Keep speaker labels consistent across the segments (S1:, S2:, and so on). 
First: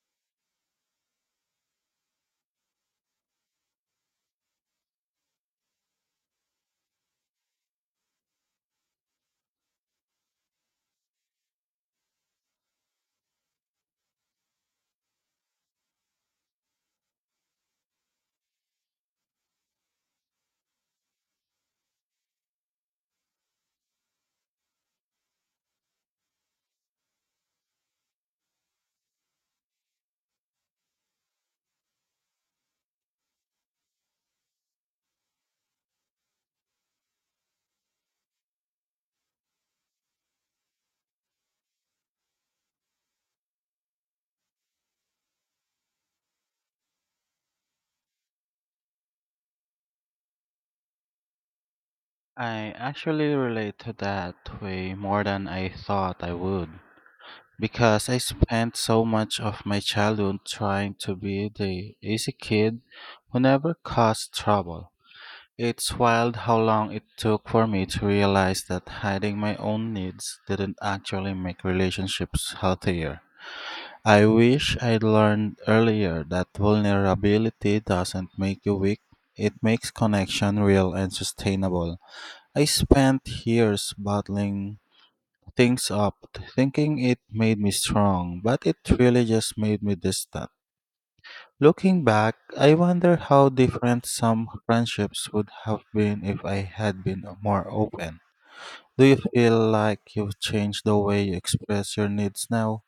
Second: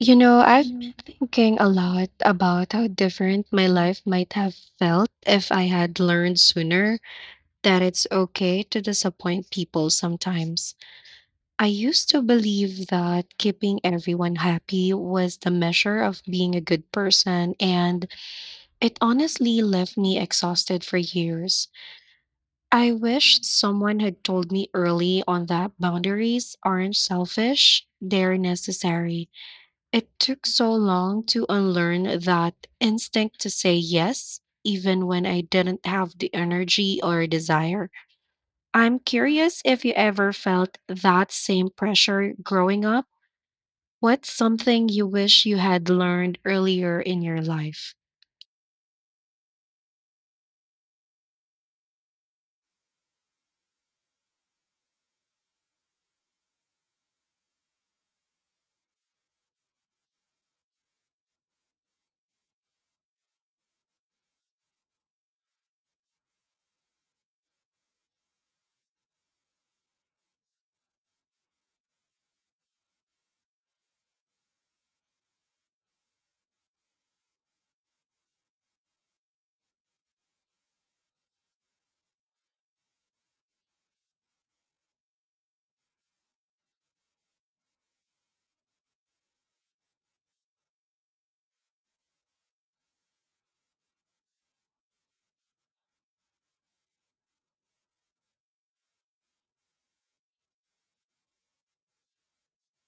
S1: You know, I've been thinking a lot about how different my life might have felt if I had learned sooner that it's okay to disappoint people sometimes. I used to believe that keeping everyone happy was the measure of being a good person, and it honestly left me exhausted for years. I wish someone had told me early on that boundaries aren't selfish, they're necessary. It took so long to unlearn that instinct to say yes, even when I didn't have the energy or desire. I'm curious if you ever felt that same pressure growing up. What's something you wish you had learned earlier in your life?
S2: I actually relate to that way more than I thought I would because I spent so much of my childhood trying to be the easy kid who never caused trouble. It's wild how long it took for me to realize that hiding my own needs didn't actually make relationships healthier. I wish I'd learned earlier that vulnerability doesn't make you weak, it makes connection real and sustainable. I spent years bottling things up, thinking it made me strong, but it really just made me distant. Looking back, I wonder how different some friendships would have been if I had been more open. Do you feel like you've changed the way you express your needs now?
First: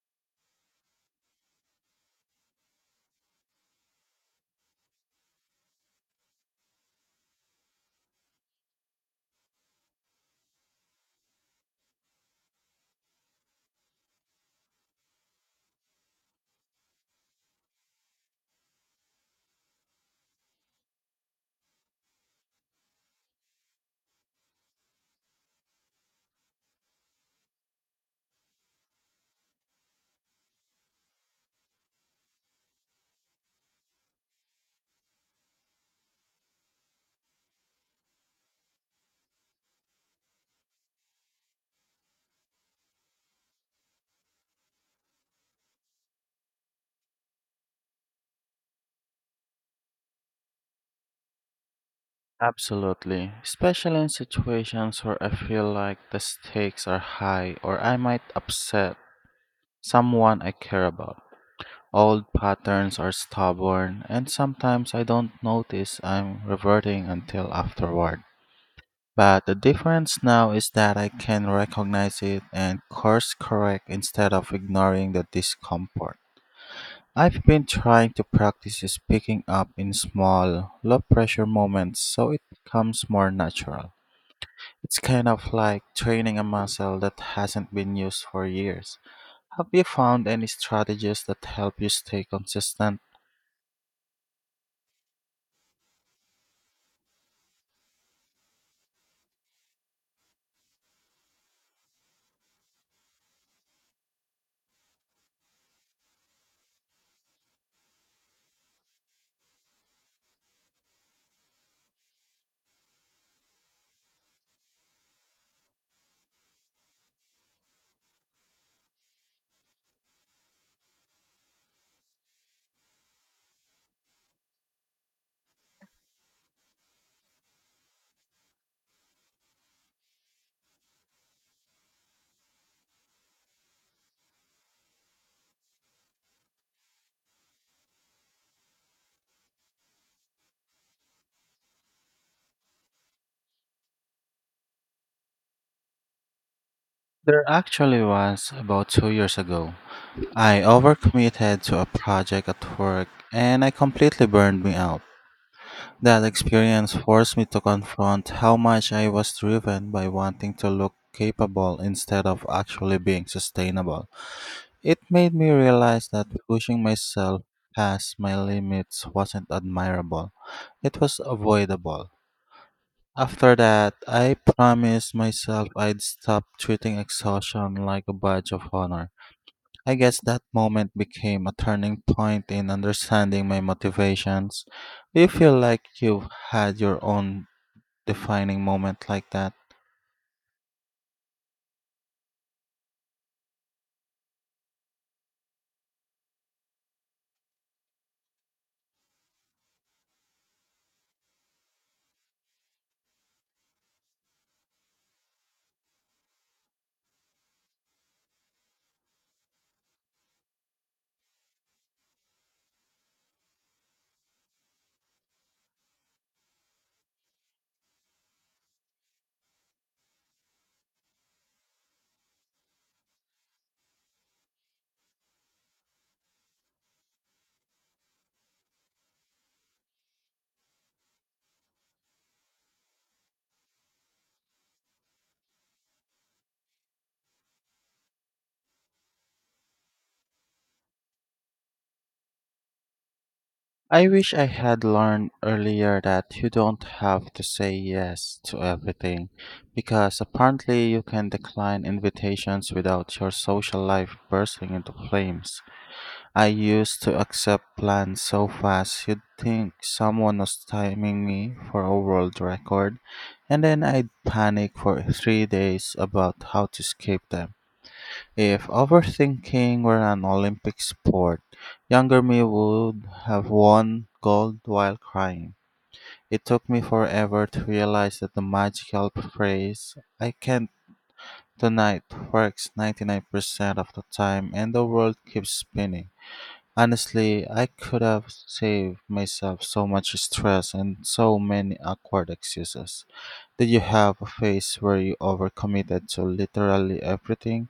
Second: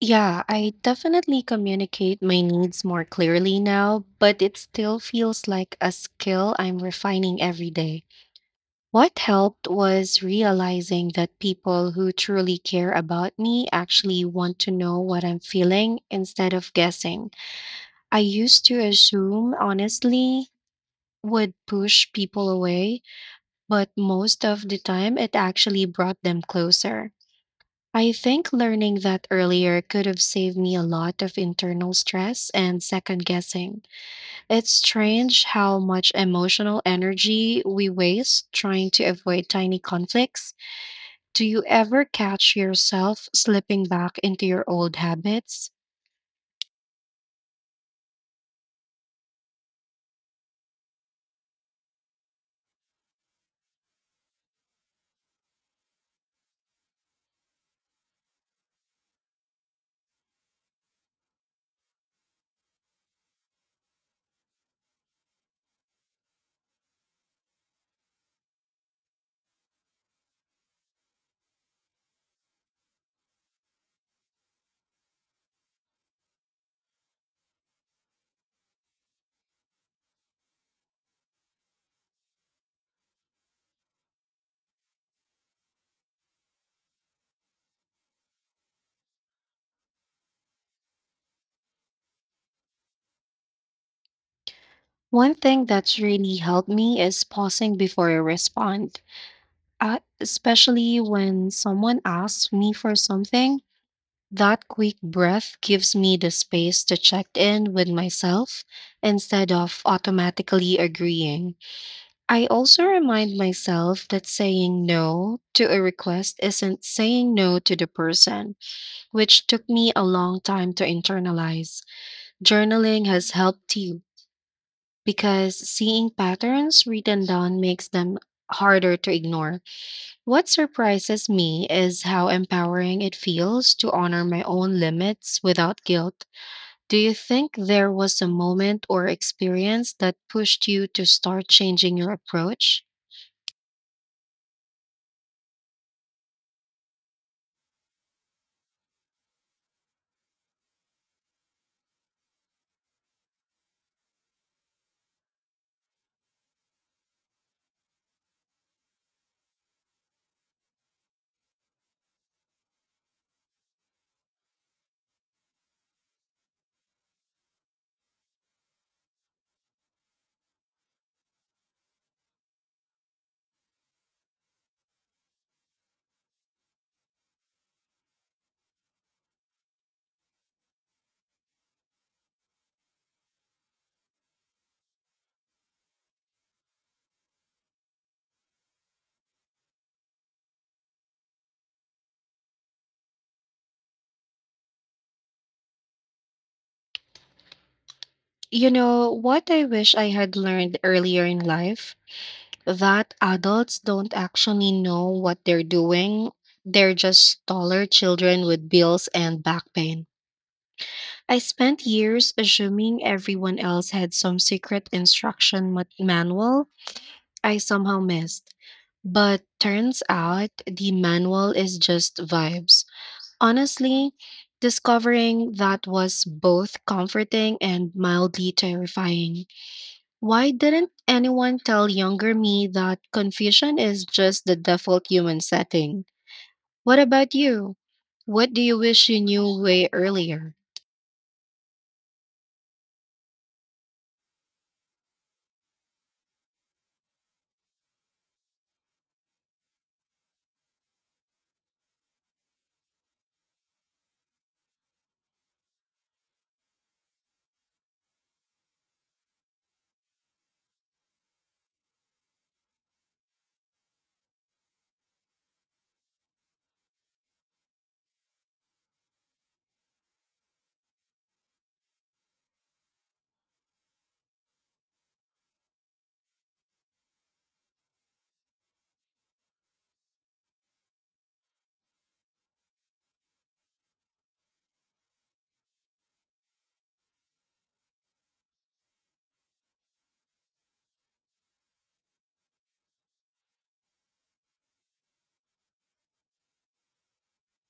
S1: Yeah, I definitely communicate my needs more clearly now, but it still feels like a skill I'm refining every day. What helped was realizing that people who truly care about me actually want to know what I'm feeling instead of guessing. I used to assume, honestly, would push people away, but most of the time it actually brought them closer. I think learning that earlier could have saved me a lot of internal stress and second guessing. It's strange how much emotional energy we waste trying to avoid tiny conflicts. Do you ever catch yourself slipping back into your old habits?
S2: Absolutely, especially in situations where I feel like the stakes are high or I might upset someone I care about. Old patterns are stubborn, and sometimes I don't notice I'm reverting until afterward. But the difference now is that I can recognize it and course correct instead of ignoring the discomfort. I've been trying to practice speaking up in small, low pressure moments so it becomes more natural. It's kind of like training a muscle that hasn't been used for years. Have you found any strategies that help you stay consistent?
S1: One thing that's really helped me is pausing before I respond, especially when someone asks me for something. That quick breath gives me the space to check in with myself instead of automatically agreeing. I also remind myself that saying no to a request isn't saying no to the person, which took me a long time to internalize. Journaling has helped you because seeing patterns written down makes them harder to ignore. What surprises me is how empowering it feels to honor my own limits without guilt. Do you think there was a moment or experience that pushed you to start changing your approach?
S2: There actually was about 2 years ago. I overcommitted to a project at work and I completely burned me out. That experience forced me to confront how much I was driven by wanting to look capable instead of actually being sustainable. It made me realize that pushing myself past my limits wasn't admirable, it was avoidable. After that, I promised myself I'd stop treating exhaustion like a badge of honor. I guess that moment became a turning point in understanding my motivations. Do you feel like you've had your own defining moment like that?
S1: You know, what I wish I had learned earlier in life that adults don't actually know what they're doing. They're just taller children with bills and back pain. I spent years assuming everyone else had some secret instruction manual I somehow missed. But turns out the manual is just vibes. Honestly, discovering that was both comforting and mildly terrifying. Why didn't anyone tell younger me that confusion is just the default human setting? What about you? What do you wish you knew way earlier?
S2: I wish I had learned earlier that you don't have to say yes to everything, because apparently you can decline invitations without your social life bursting into flames. I used to accept plans so fast you'd think someone was timing me for a world record, and then I'd panic for 3 days about how to escape them. If overthinking were an Olympic sport, younger me would have won gold while crying. It took me forever to realize that the magical phrase, I can't tonight, works 99% of the time and the world keeps spinning. Honestly, I could have saved myself so much stress and so many awkward excuses. Did you have a phase where you overcommitted to literally everything?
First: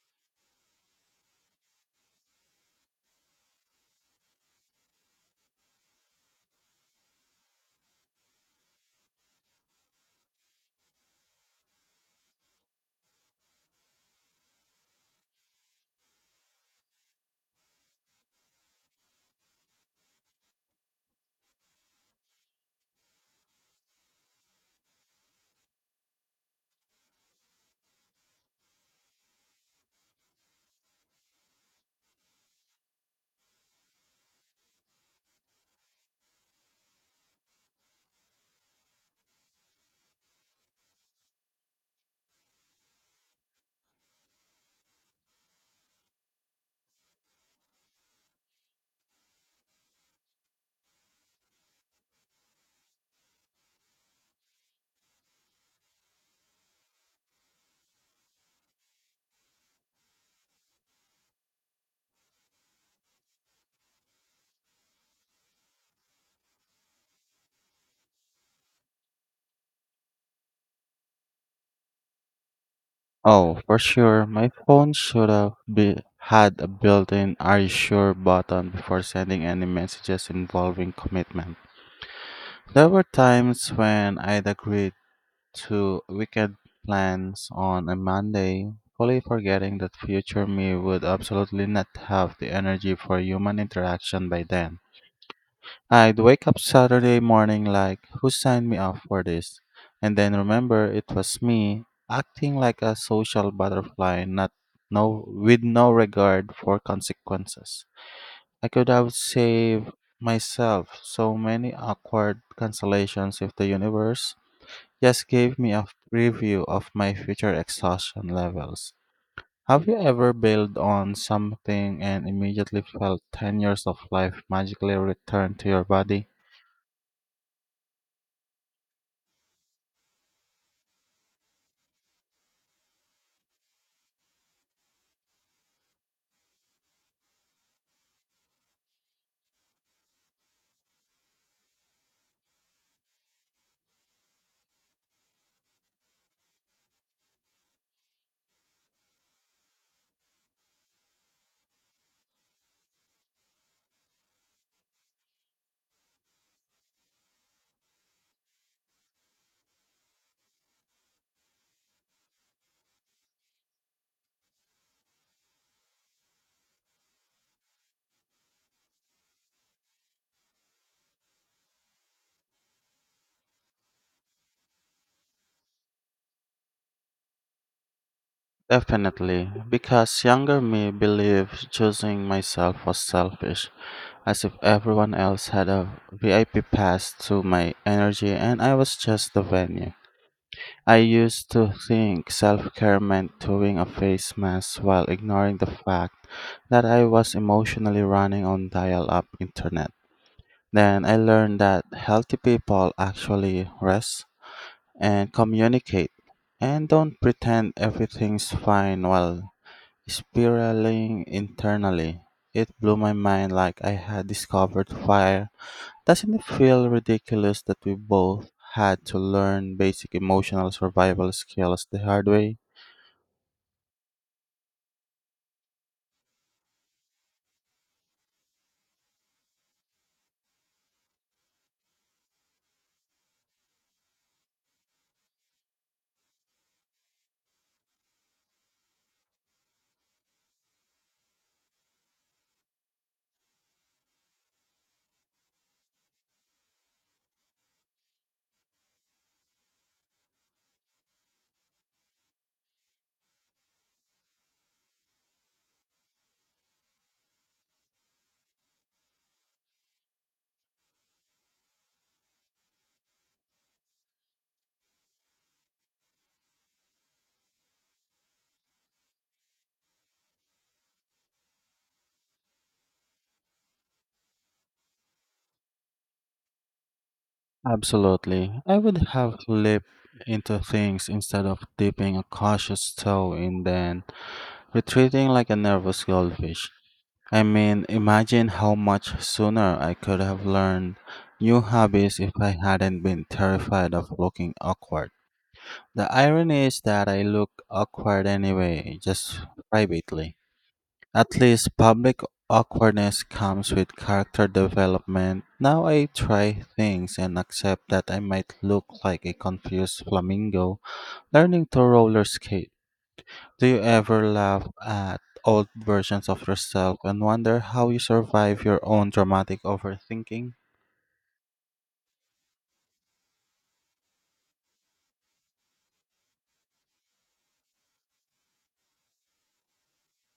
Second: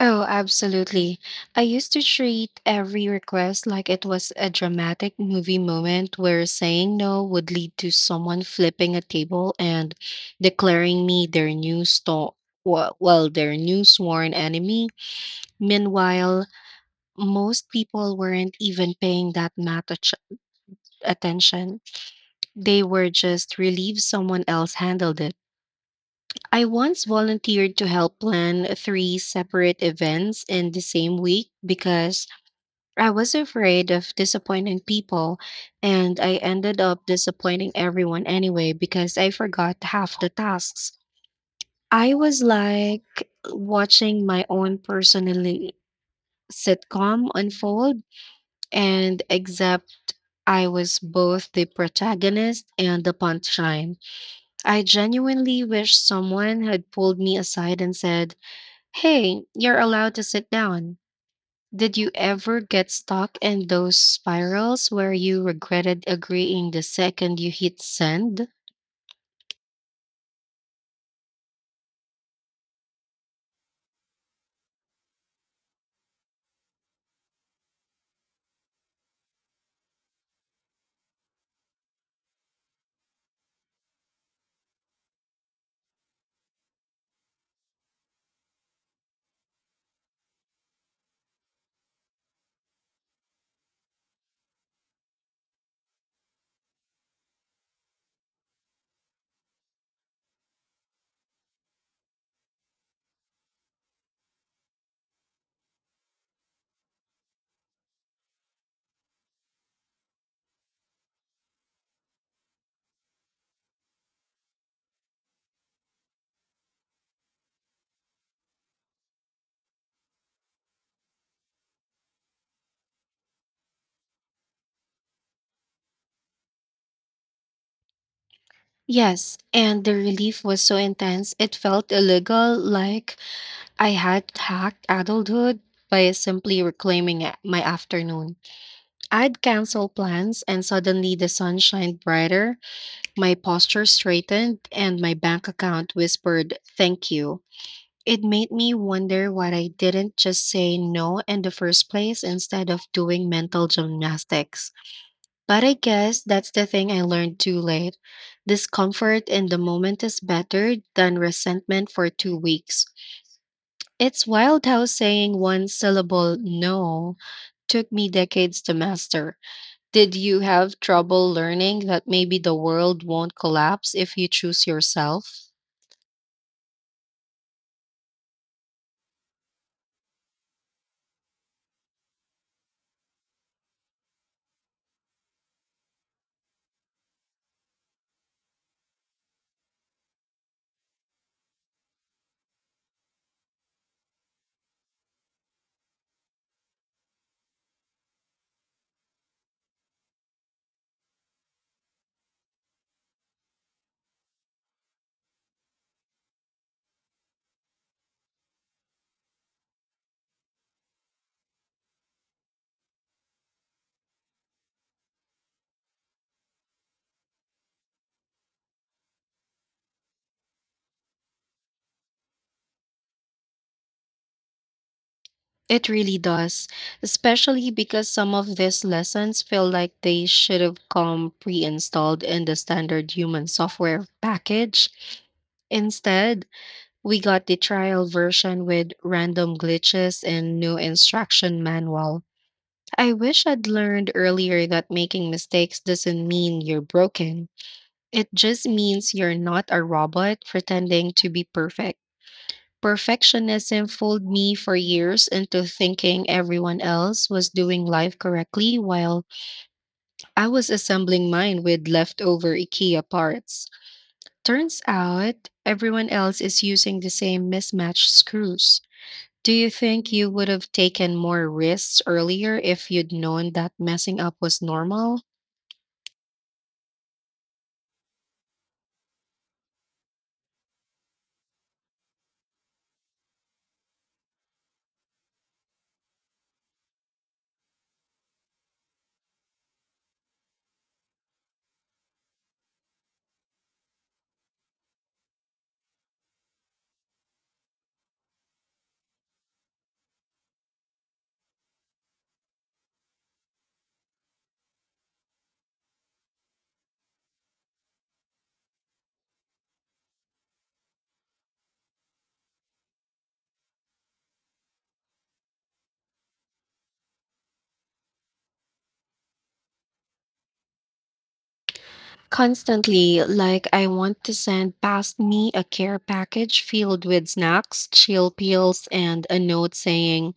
S1: Oh, absolutely. I used to treat every request like it was a dramatic movie moment where saying no would lead to someone flipping a table and declaring me their new well, their new sworn enemy. Meanwhile, most people weren't even paying that much attention. They were just relieved someone else handled it. I once volunteered to help plan three separate events in the same week because I was afraid of disappointing people, and I ended up disappointing everyone anyway because I forgot half the tasks. I was like watching my own personally sitcom unfold, and except I was both the protagonist and the punchline. I genuinely wish someone had pulled me aside and said, "Hey, you're allowed to sit down." Did you ever get stuck in those spirals where you regretted agreeing the second you hit send?
S2: Oh, for sure. My phone had a built-in "Are you sure" button before sending any messages involving commitment. There were times when I'd agreed to wicked plans on a Monday, fully forgetting that future me would absolutely not have the energy for human interaction by then. I'd wake up Saturday morning like, who signed me up for this? And then remember it was me acting like a social butterfly, not no with no regard for consequences. I could have saved myself so many awkward cancellations if the universe just gave me a preview of my future exhaustion levels. Have you ever bailed on something and immediately felt 10 years of life magically return to your body?
S1: Yes, and the relief was so intense it felt illegal, like I had hacked adulthood by simply reclaiming my afternoon. I'd cancel plans, and suddenly the sun shined brighter. My posture straightened and my bank account whispered, "Thank you." It made me wonder why I didn't just say no in the first place instead of doing mental gymnastics. But I guess that's the thing I learned too late. Discomfort in the moment is better than resentment for 2 weeks. It's wild how saying one syllable no took me decades to master. Did you have trouble learning that maybe the world won't collapse if you choose yourself?
S2: Definitely, because younger me believed choosing myself was selfish, as if everyone else had a VIP pass to my energy and I was just the venue. I used to think self care meant doing a face mask while ignoring the fact that I was emotionally running on dial up internet. Then I learned that healthy people actually rest and communicate and don't pretend everything's fine while spiraling internally. It blew my mind like I had discovered fire. Doesn't it feel ridiculous that we both had to learn basic emotional survival skills the hard way?
S1: It really does, especially because some of these lessons feel like they should have come pre installed in the standard human software package. Instead, we got the trial version with random glitches and no instruction manual. I wish I'd learned earlier that making mistakes doesn't mean you're broken. It just means you're not a robot pretending to be perfect. Perfectionism fooled me for years into thinking everyone else was doing life correctly while I was assembling mine with leftover IKEA parts. Turns out everyone else is using the same mismatched screws. Do you think you would have taken more risks earlier if you'd known that messing up was normal?
S2: Absolutely. I would have leaped into things instead of dipping a cautious toe in, then retreating like a nervous goldfish. I mean, imagine how much sooner I could have learned new hobbies if I hadn't been terrified of looking awkward. The irony is that I look awkward anyway, just privately. At least public awkwardness comes with character development. Now I try things and accept that I might look like a confused flamingo learning to roller skate. Do you ever laugh at old versions of yourself and wonder how you survive your own dramatic overthinking?
S1: Constantly, like I want to send past me a care package filled with snacks, chill pills, and a note saying,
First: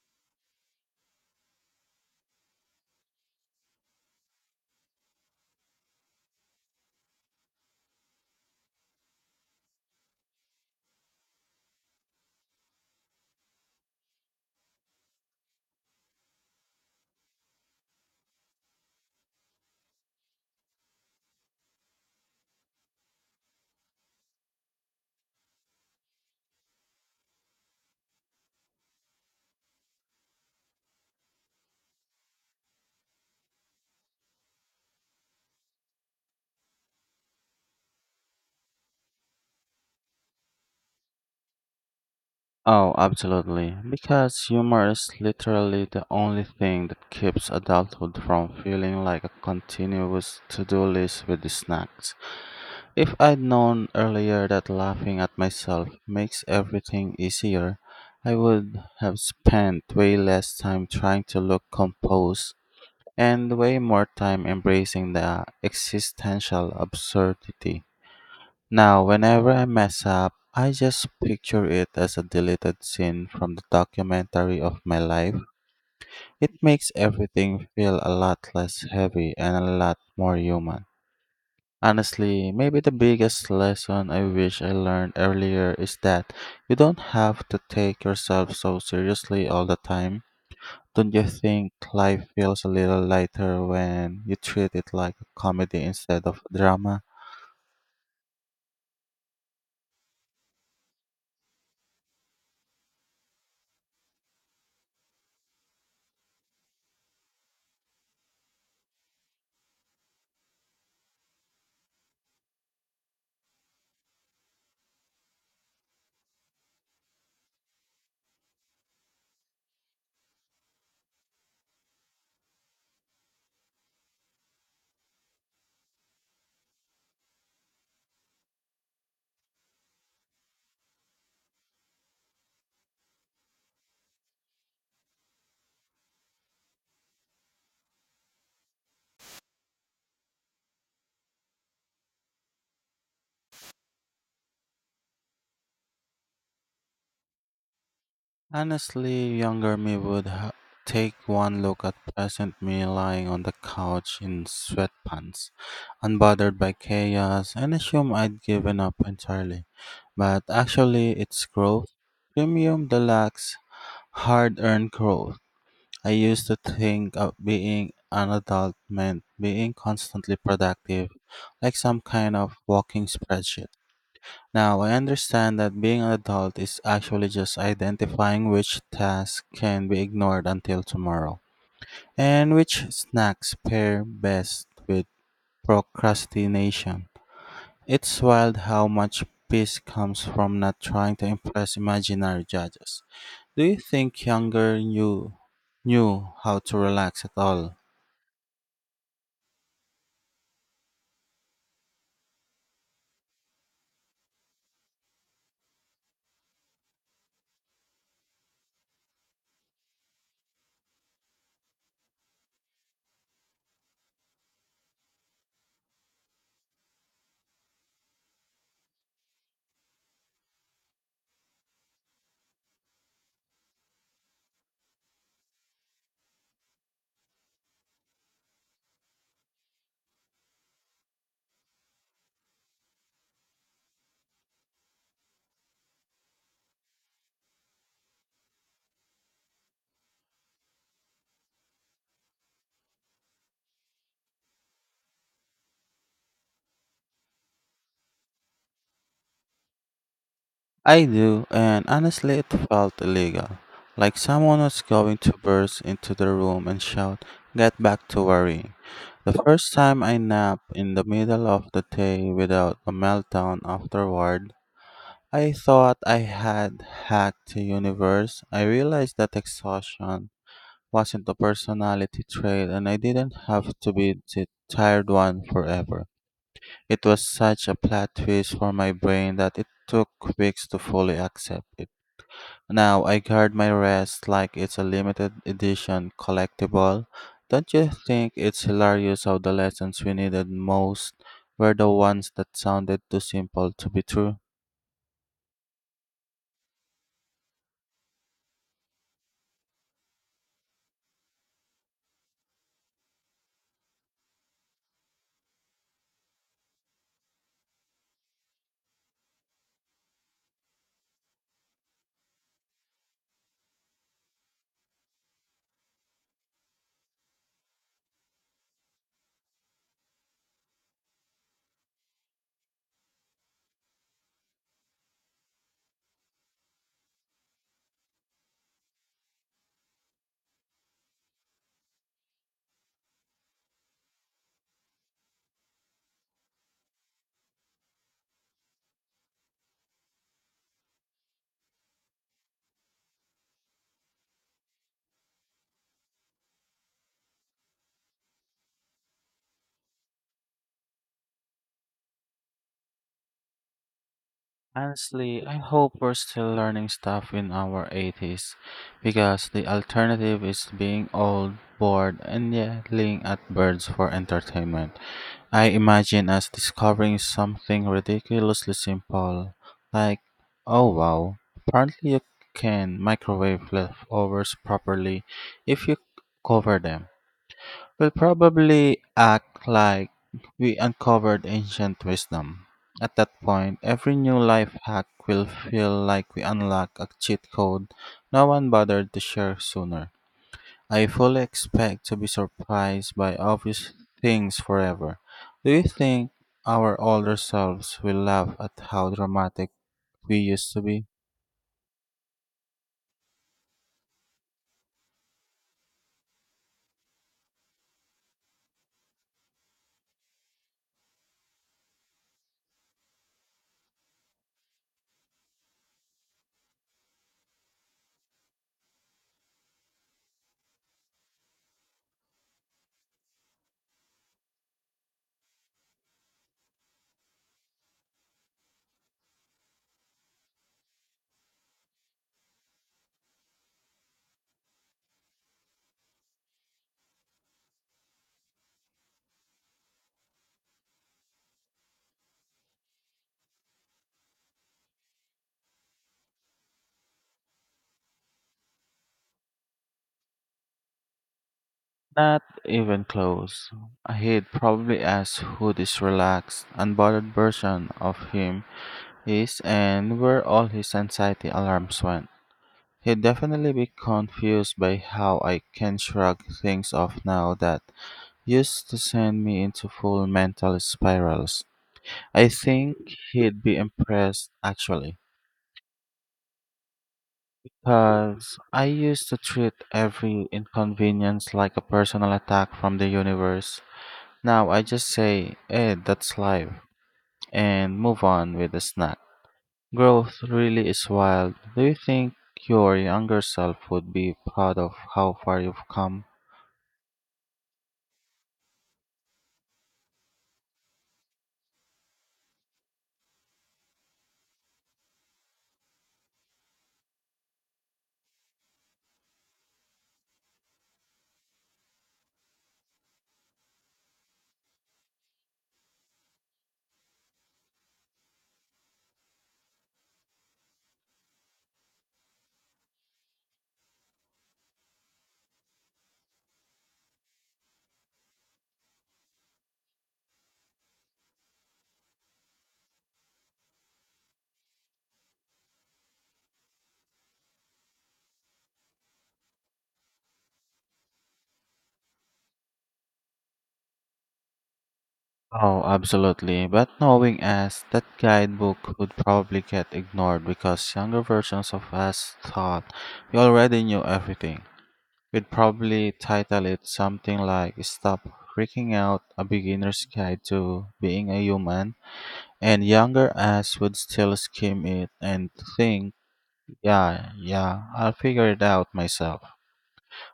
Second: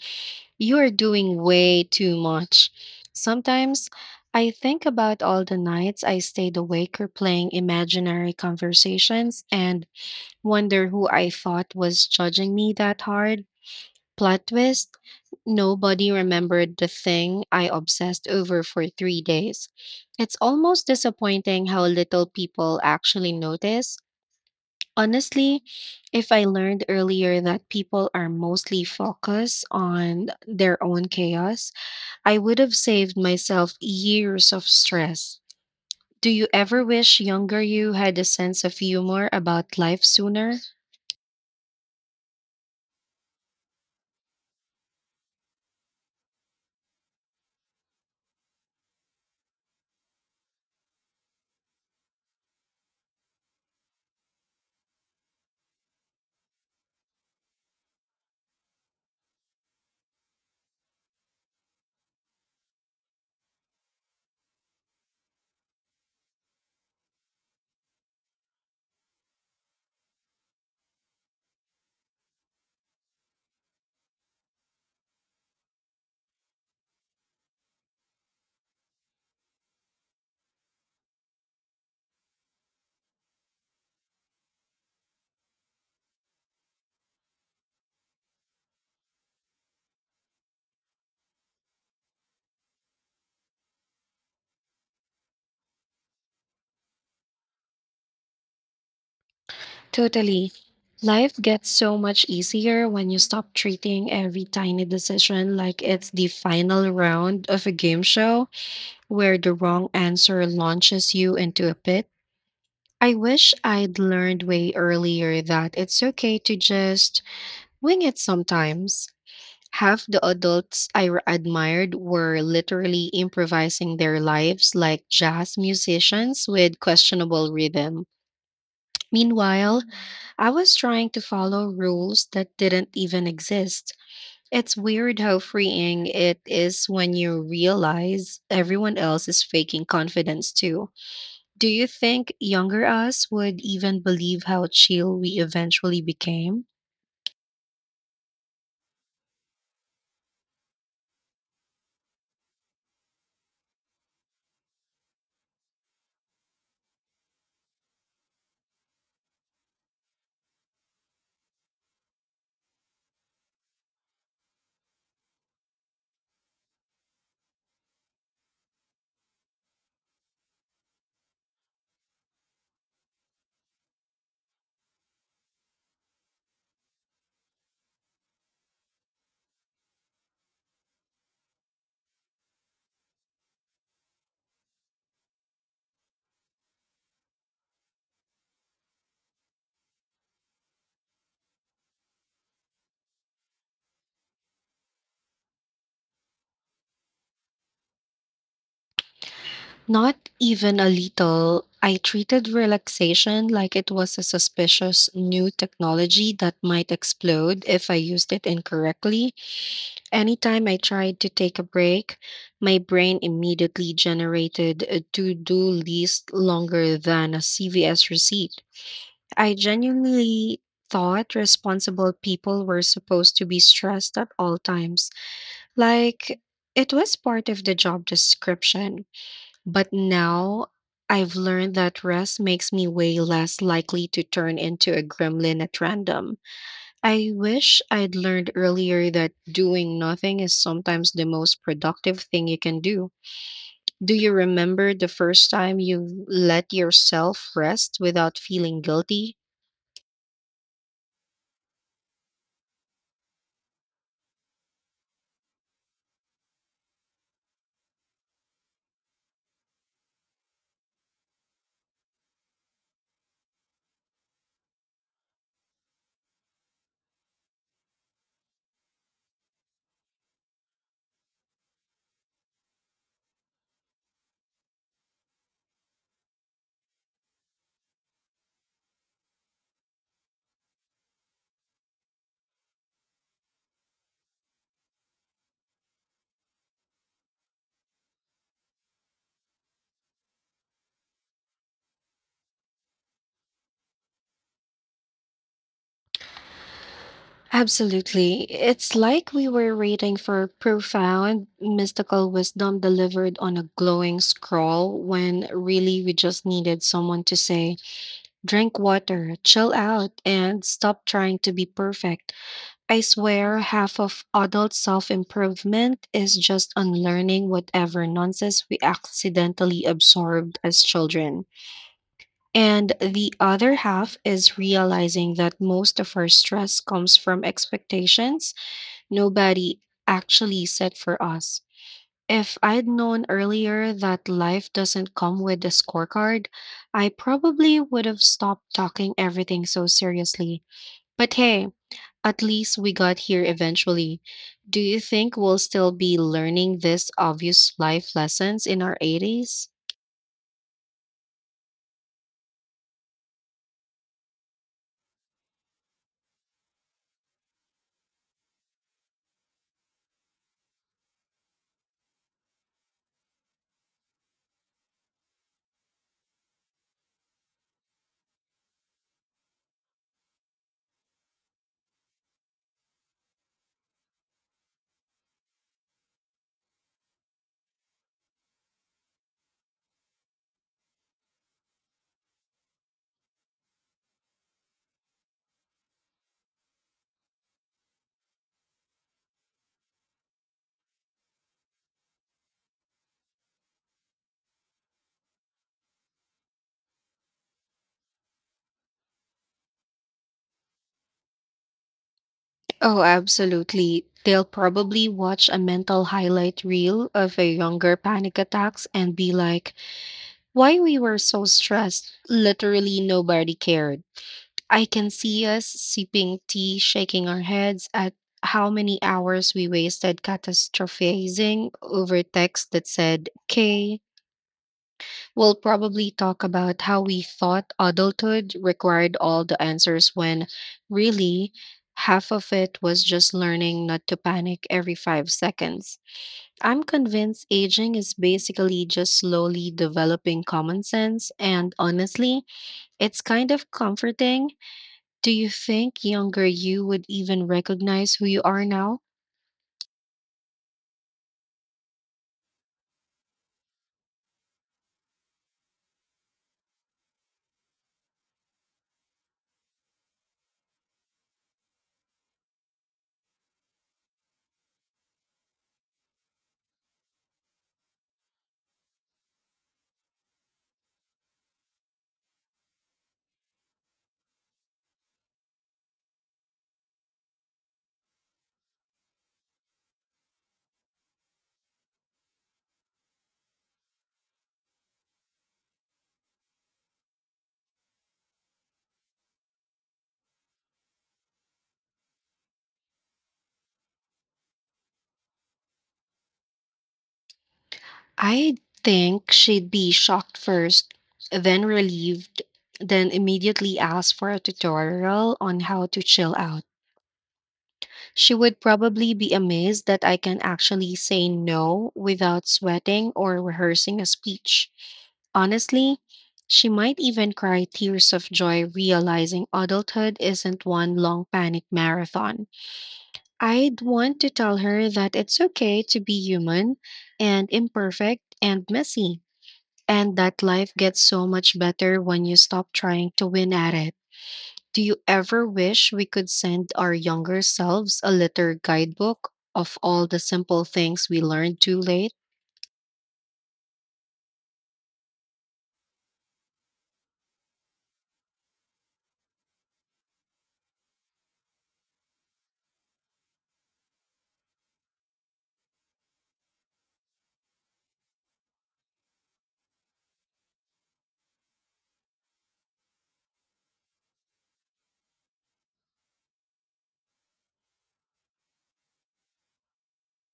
S1: "You are doing way too much." Sometimes I think about all the nights I stayed awake or playing imaginary conversations and wonder who I thought was judging me that hard. Plot twist, nobody remembered the thing I obsessed over for 3 days. It's almost disappointing how little people actually notice. Honestly, if I learned earlier that people are mostly focused on their own chaos, I would have saved myself years of stress. Do you ever wish younger you had a sense of humor about life sooner?
S2: Oh, absolutely. Because humor is literally the only thing that keeps adulthood from feeling like a continuous to do list with the snacks. If I'd known earlier that laughing at myself makes everything easier, I would have spent way less time trying to look composed and way more time embracing the existential absurdity. Now, whenever I mess up, I just picture it as a deleted scene from the documentary of my life. It makes everything feel a lot less heavy and a lot more human. Honestly, maybe the biggest lesson I wish I learned earlier is that you don't have to take yourself so seriously all the time. Don't you think life feels a little lighter when you treat it like a comedy instead of drama?
S1: Totally. Life gets so much easier when you stop treating every tiny decision like it's the final round of a game show where the wrong answer launches you into a pit. I wish I'd learned way earlier that it's okay to just wing it sometimes. Half the adults I admired were literally improvising their lives like jazz musicians with questionable rhythm. Meanwhile, I was trying to follow rules that didn't even exist. It's weird how freeing it is when you realize everyone else is faking confidence too. Do you think younger us would even believe how chill we eventually became?
S2: Honestly, younger me would take one look at present me lying on the couch in sweatpants, unbothered by chaos, and assume I'd given up entirely. But actually, it's growth. Premium Deluxe Hard earned growth. I used to think of being an adult meant being constantly productive, like some kind of walking spreadsheet. Now I understand that being an adult is actually just identifying which tasks can be ignored until tomorrow, and which snacks pair best with procrastination. It's wild how much peace comes from not trying to impress imaginary judges. Do you think younger you knew how to relax at all?
S1: Not even a little. I treated relaxation like it was a suspicious new technology that might explode if I used it incorrectly. Anytime I tried to take a break, my brain immediately generated a to do list longer than a CVS receipt. I genuinely thought responsible people were supposed to be stressed at all times. Like, it was part of the job description. But now I've learned that rest makes me way less likely to turn into a gremlin at random. I wish I'd learned earlier that doing nothing is sometimes the most productive thing you can do. Do you remember the first time you let yourself rest without feeling guilty?
S2: I do, and honestly, it felt illegal. Like someone was going to burst into the room and shout, "Get back to worrying." The first time I napped in the middle of the day without a meltdown afterward, I thought I had hacked the universe. I realized that exhaustion wasn't a personality trait and I didn't have to be the tired one forever. It was such a plot twist for my brain that it took weeks to fully accept it. Now I guard my rest like it's a limited edition collectible. Don't you think it's hilarious how the lessons we needed most were the ones that sounded too simple to be true?
S1: Absolutely. It's like we were waiting for profound mystical wisdom delivered on a glowing scroll when really we just needed someone to say, "Drink water, chill out, and stop trying to be perfect." I swear half of adult self improvement is just unlearning whatever nonsense we accidentally absorbed as children. And the other half is realizing that most of our stress comes from expectations nobody actually set for us. If I'd known earlier that life doesn't come with a scorecard, I probably would have stopped talking everything so seriously. But hey, at least we got here eventually. Do you think we'll still be learning these obvious life lessons in our 80s?
S2: Honestly, I hope we're still learning stuff in our 80s because the alternative is being old, bored, and yelling at birds for entertainment. I imagine us discovering something ridiculously simple, like, oh wow, apparently you can microwave leftovers properly if you cover them. We'll probably act like we uncovered ancient wisdom. At that point, every new life hack will feel like we unlock a cheat code no one bothered to share sooner. I fully expect to be surprised by obvious things forever. Do you think our older selves will laugh at how dramatic we used to be?
S1: Oh, absolutely. They'll probably watch a mental highlight reel of a younger panic attacks and be like, "Why we were so stressed. Literally nobody cared." I can see us sipping tea, shaking our heads at how many hours we wasted catastrophizing over text that said, "Okay." We'll probably talk about how we thought adulthood required all the answers when really half of it was just learning not to panic every 5 seconds. I'm convinced aging is basically just slowly developing common sense, and honestly, it's kind of comforting. Do you think younger you would even recognize who you are now?
S2: Not even close. He'd probably ask who this relaxed, unbothered version of him is and where all his anxiety alarms went. He'd definitely be confused by how I can shrug things off now that used to send me into full mental spirals. I think he'd be impressed, actually, because I used to treat every inconvenience like a personal attack from the universe. Now I just say, eh, that's life, and move on with the snack. Growth really is wild. Do you think your younger self would be proud of how far you've come?
S1: I think she'd be shocked first, then relieved, then immediately ask for a tutorial on how to chill out. She would probably be amazed that I can actually say no without sweating or rehearsing a speech. Honestly, she might even cry tears of joy realizing adulthood isn't one long panic marathon. I'd want to tell her that it's okay to be human and imperfect and messy. And that life gets so much better when you stop trying to win at it. Do you ever wish we could send our younger selves a little guidebook of all the simple things we learned too late?
S2: Oh, absolutely. But knowing us, that guidebook would probably get ignored because younger versions of us thought we already knew everything. We'd probably title it something like "Stop Freaking Out, A Beginner's Guide to Being a Human," and younger us would still skim it and think, yeah, yeah, I'll figure it out myself,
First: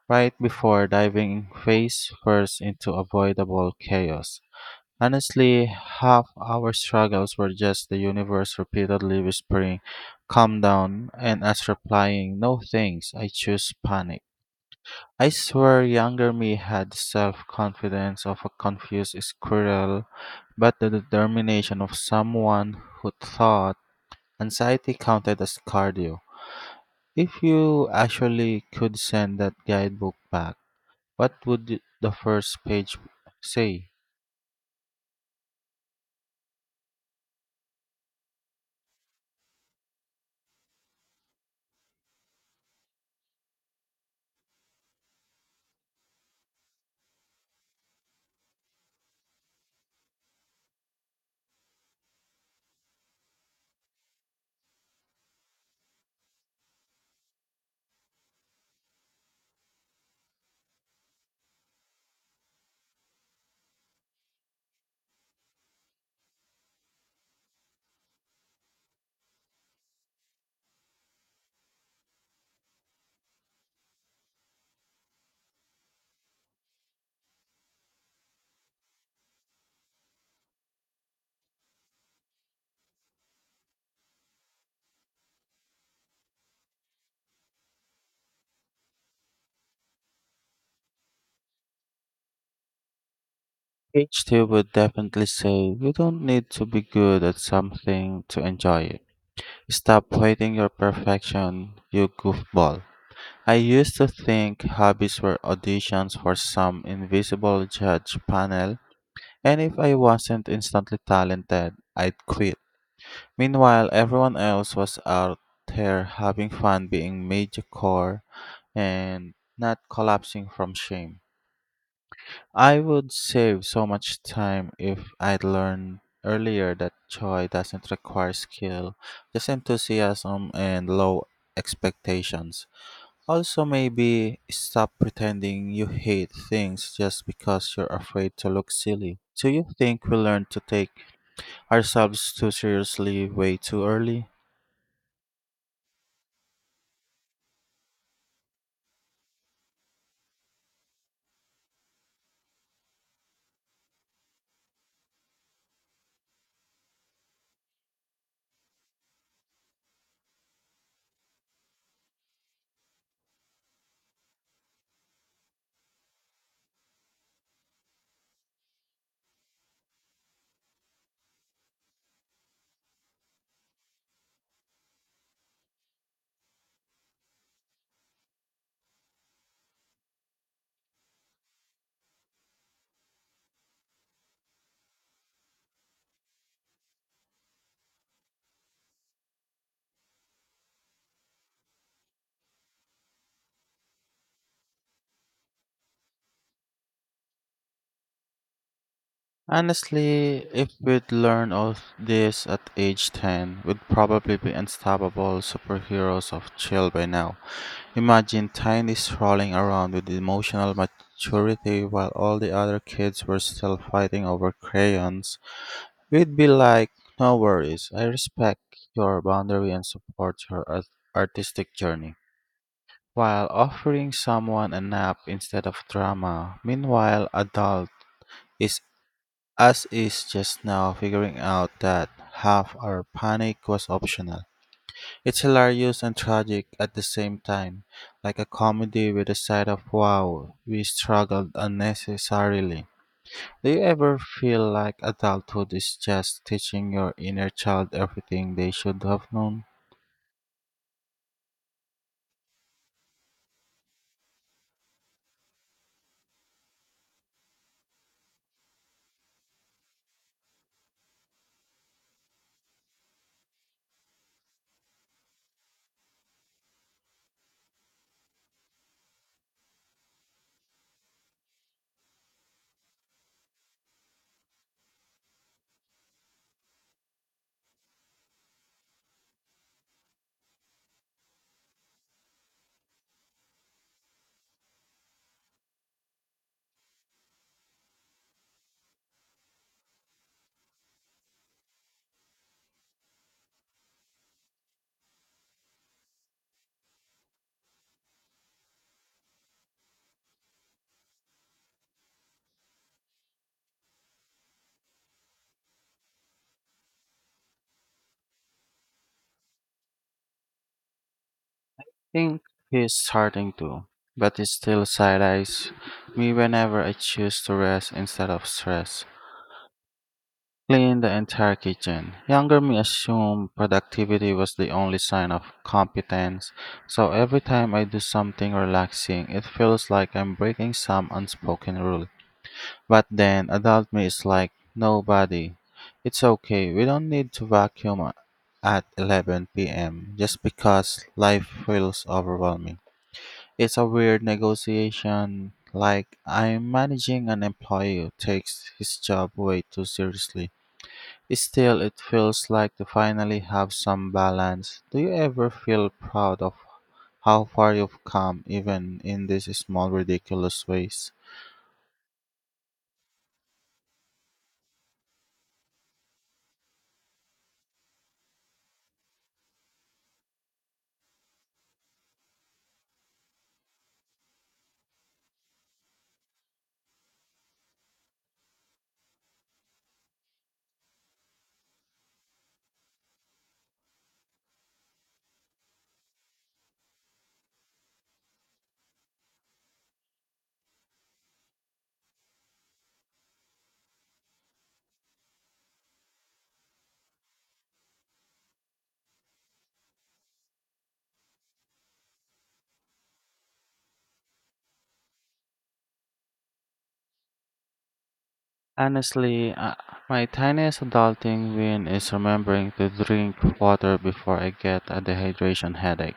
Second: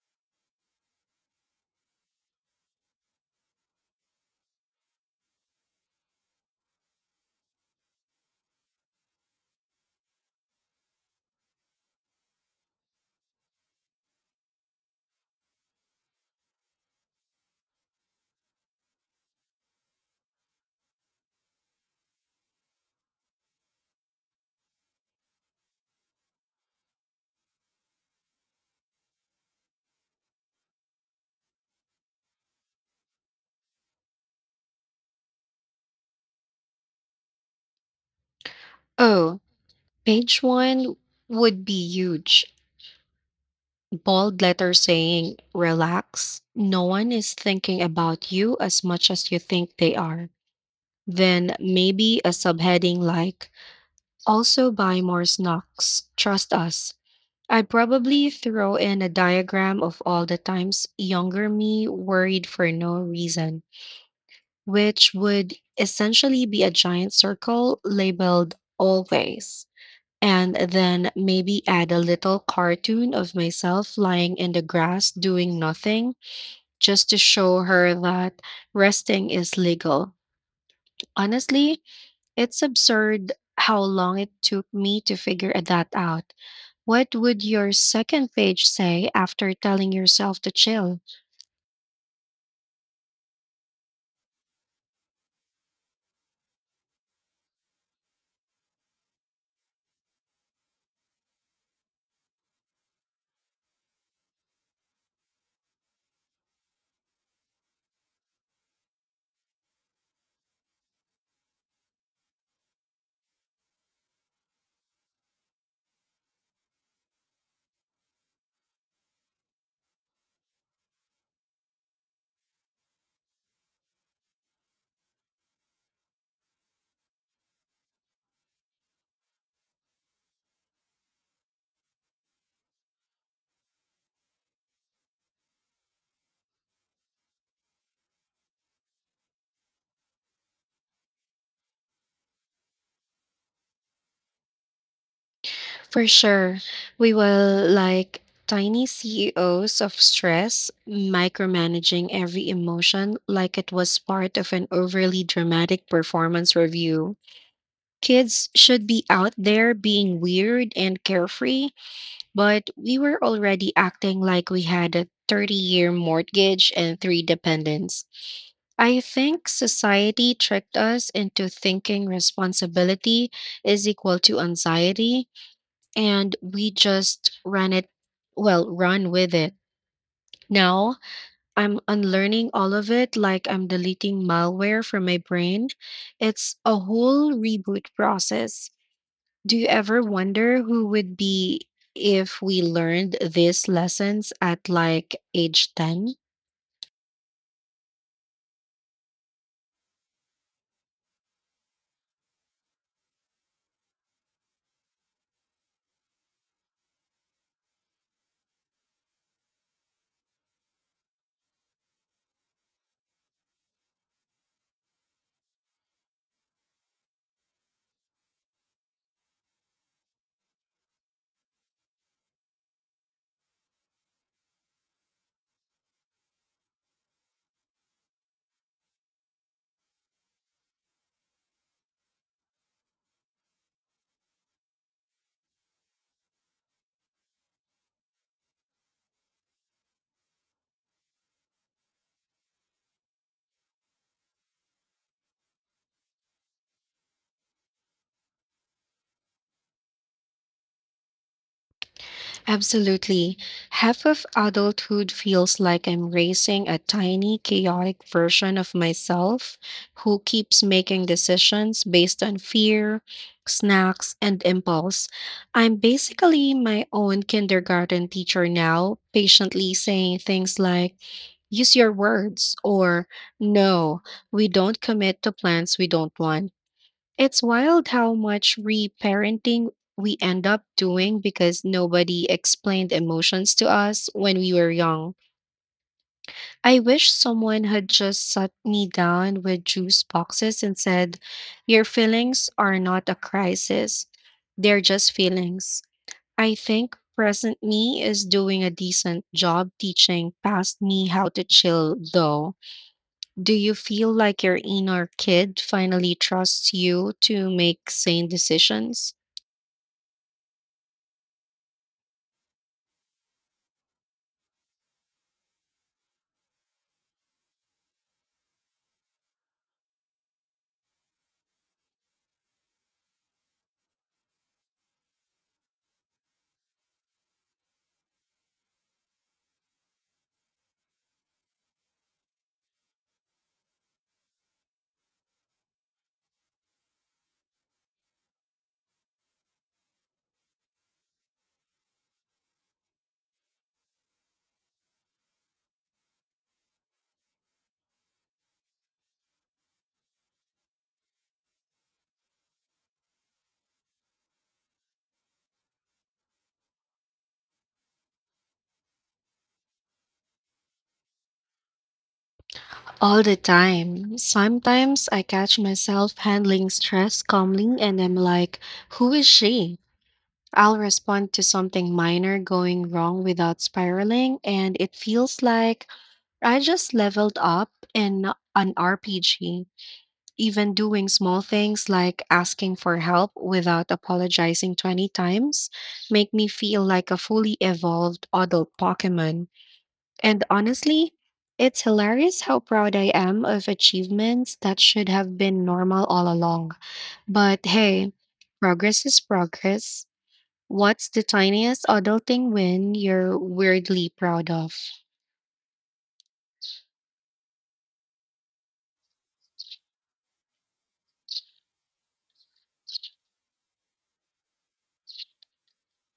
S2: right before diving face first into avoidable chaos. Honestly, half our struggles were just the universe repeatedly whispering, calm down, and us replying, no thanks, I choose panic. I swear younger me had the self-confidence of a confused squirrel, but the determination of someone who thought anxiety counted as cardio. If you actually could send that guidebook back, what would the first page say?
S1: Oh, page one would be huge. Bold letter saying, "Relax. No one is thinking about you as much as you think they are." Then maybe a subheading like, "Also buy more snacks. Trust us." I'd probably throw in a diagram of all the times younger me worried for no reason, which would essentially be a giant circle labeled always. And then maybe add a little cartoon of myself lying in the grass doing nothing just to show her that resting is legal. Honestly, it's absurd how long it took me to figure that out. What would your second page say after telling yourself to chill?
S2: Page 2 would definitely say, you don't need to be good at something to enjoy it. Stop waiting your perfection, you goofball. I used to think hobbies were auditions for some invisible judge panel, and if I wasn't instantly talented, I'd quit. Meanwhile, everyone else was out there having fun being mediocre and not collapsing from shame. I would save so much time if I'd learned earlier that joy doesn't require skill, just enthusiasm and low expectations. Also, maybe stop pretending you hate things just because you're afraid to look silly. Do you think we learn to take ourselves too seriously way too early?
S1: For sure, we will like tiny CEOs of stress, micromanaging every emotion like it was part of an overly dramatic performance review. Kids should be out there being weird and carefree, but we were already acting like we had a 30-year mortgage and three dependents. I think society tricked us into thinking responsibility is equal to anxiety, and we just run with it. Now I'm unlearning all of it like I'm deleting malware from my brain. It's a whole reboot process. Do you ever wonder who would be if we learned these lessons at like age 10?
S2: Honestly, if we'd learn all this at age 10, we'd probably be unstoppable superheroes of chill by now. Imagine Tiny strolling around with emotional maturity while all the other kids were still fighting over crayons. We'd be like, no worries, I respect your boundary and support your artistic journey, while offering someone a nap instead of drama. Meanwhile, adult is us is just now figuring out that half our panic was optional. It's hilarious and tragic at the same time, like a comedy with a side of wow, we struggled unnecessarily. Do you ever feel like adulthood is just teaching your inner child everything they should have known?
S1: Absolutely. Half of adulthood feels like I'm racing a tiny, chaotic version of myself who keeps making decisions based on fear, snacks, and impulse. I'm basically my own kindergarten teacher now, patiently saying things like, use your words, or no, we don't commit to plans we don't want. It's wild how much reparenting we end up doing because nobody explained emotions to us when we were young. I wish someone had just sat me down with juice boxes and said, your feelings are not a crisis, they're just feelings. I think present me is doing a decent job teaching past me how to chill, though. Do you feel like your inner kid finally trusts you to make sane decisions?
S2: I think he's starting to, but it still side eyes me whenever I choose to rest instead of stress. Clean the entire kitchen. Younger me assumed productivity was the only sign of competence, so every time I do something relaxing, it feels like I'm breaking some unspoken rule. But then adult me is like, nobody. It's okay. We don't need to vacuum at 11 p.m. just because life feels overwhelming. It's a weird negotiation. Like, I'm managing an employee who takes his job way too seriously. Still, it feels like to finally have some balance. Do you ever feel proud of how far you've come, even in these small, ridiculous ways?
S1: All the time. Sometimes I catch myself handling stress calmly and I'm like, who is she? I'll respond to something minor going wrong without spiraling, and it feels like I just leveled up in an RPG. Even doing small things like asking for help without apologizing 20 times make me feel like a fully evolved adult Pokemon. And honestly, it's hilarious how proud I am of achievements that should have been normal all along. But hey, progress is progress. What's the tiniest adulting win you're weirdly proud of?
S2: Honestly, my tiniest adulting win is remembering to drink water before I get a dehydration headache.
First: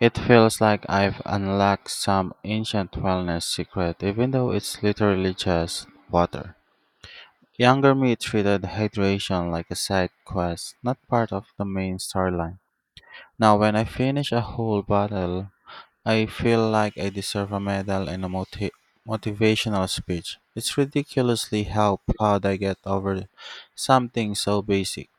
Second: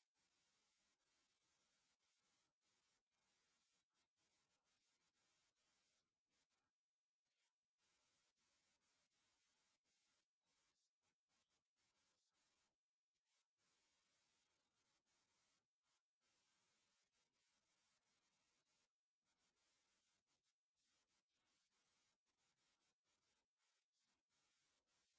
S2: It feels like I've unlocked some ancient wellness secret, even though it's literally just water. Younger me treated hydration like a side quest, not part of the main storyline. Now, when I finish a whole bottle, I feel like I deserve a medal and a motivational speech. It's ridiculously how proud I get over something so basic.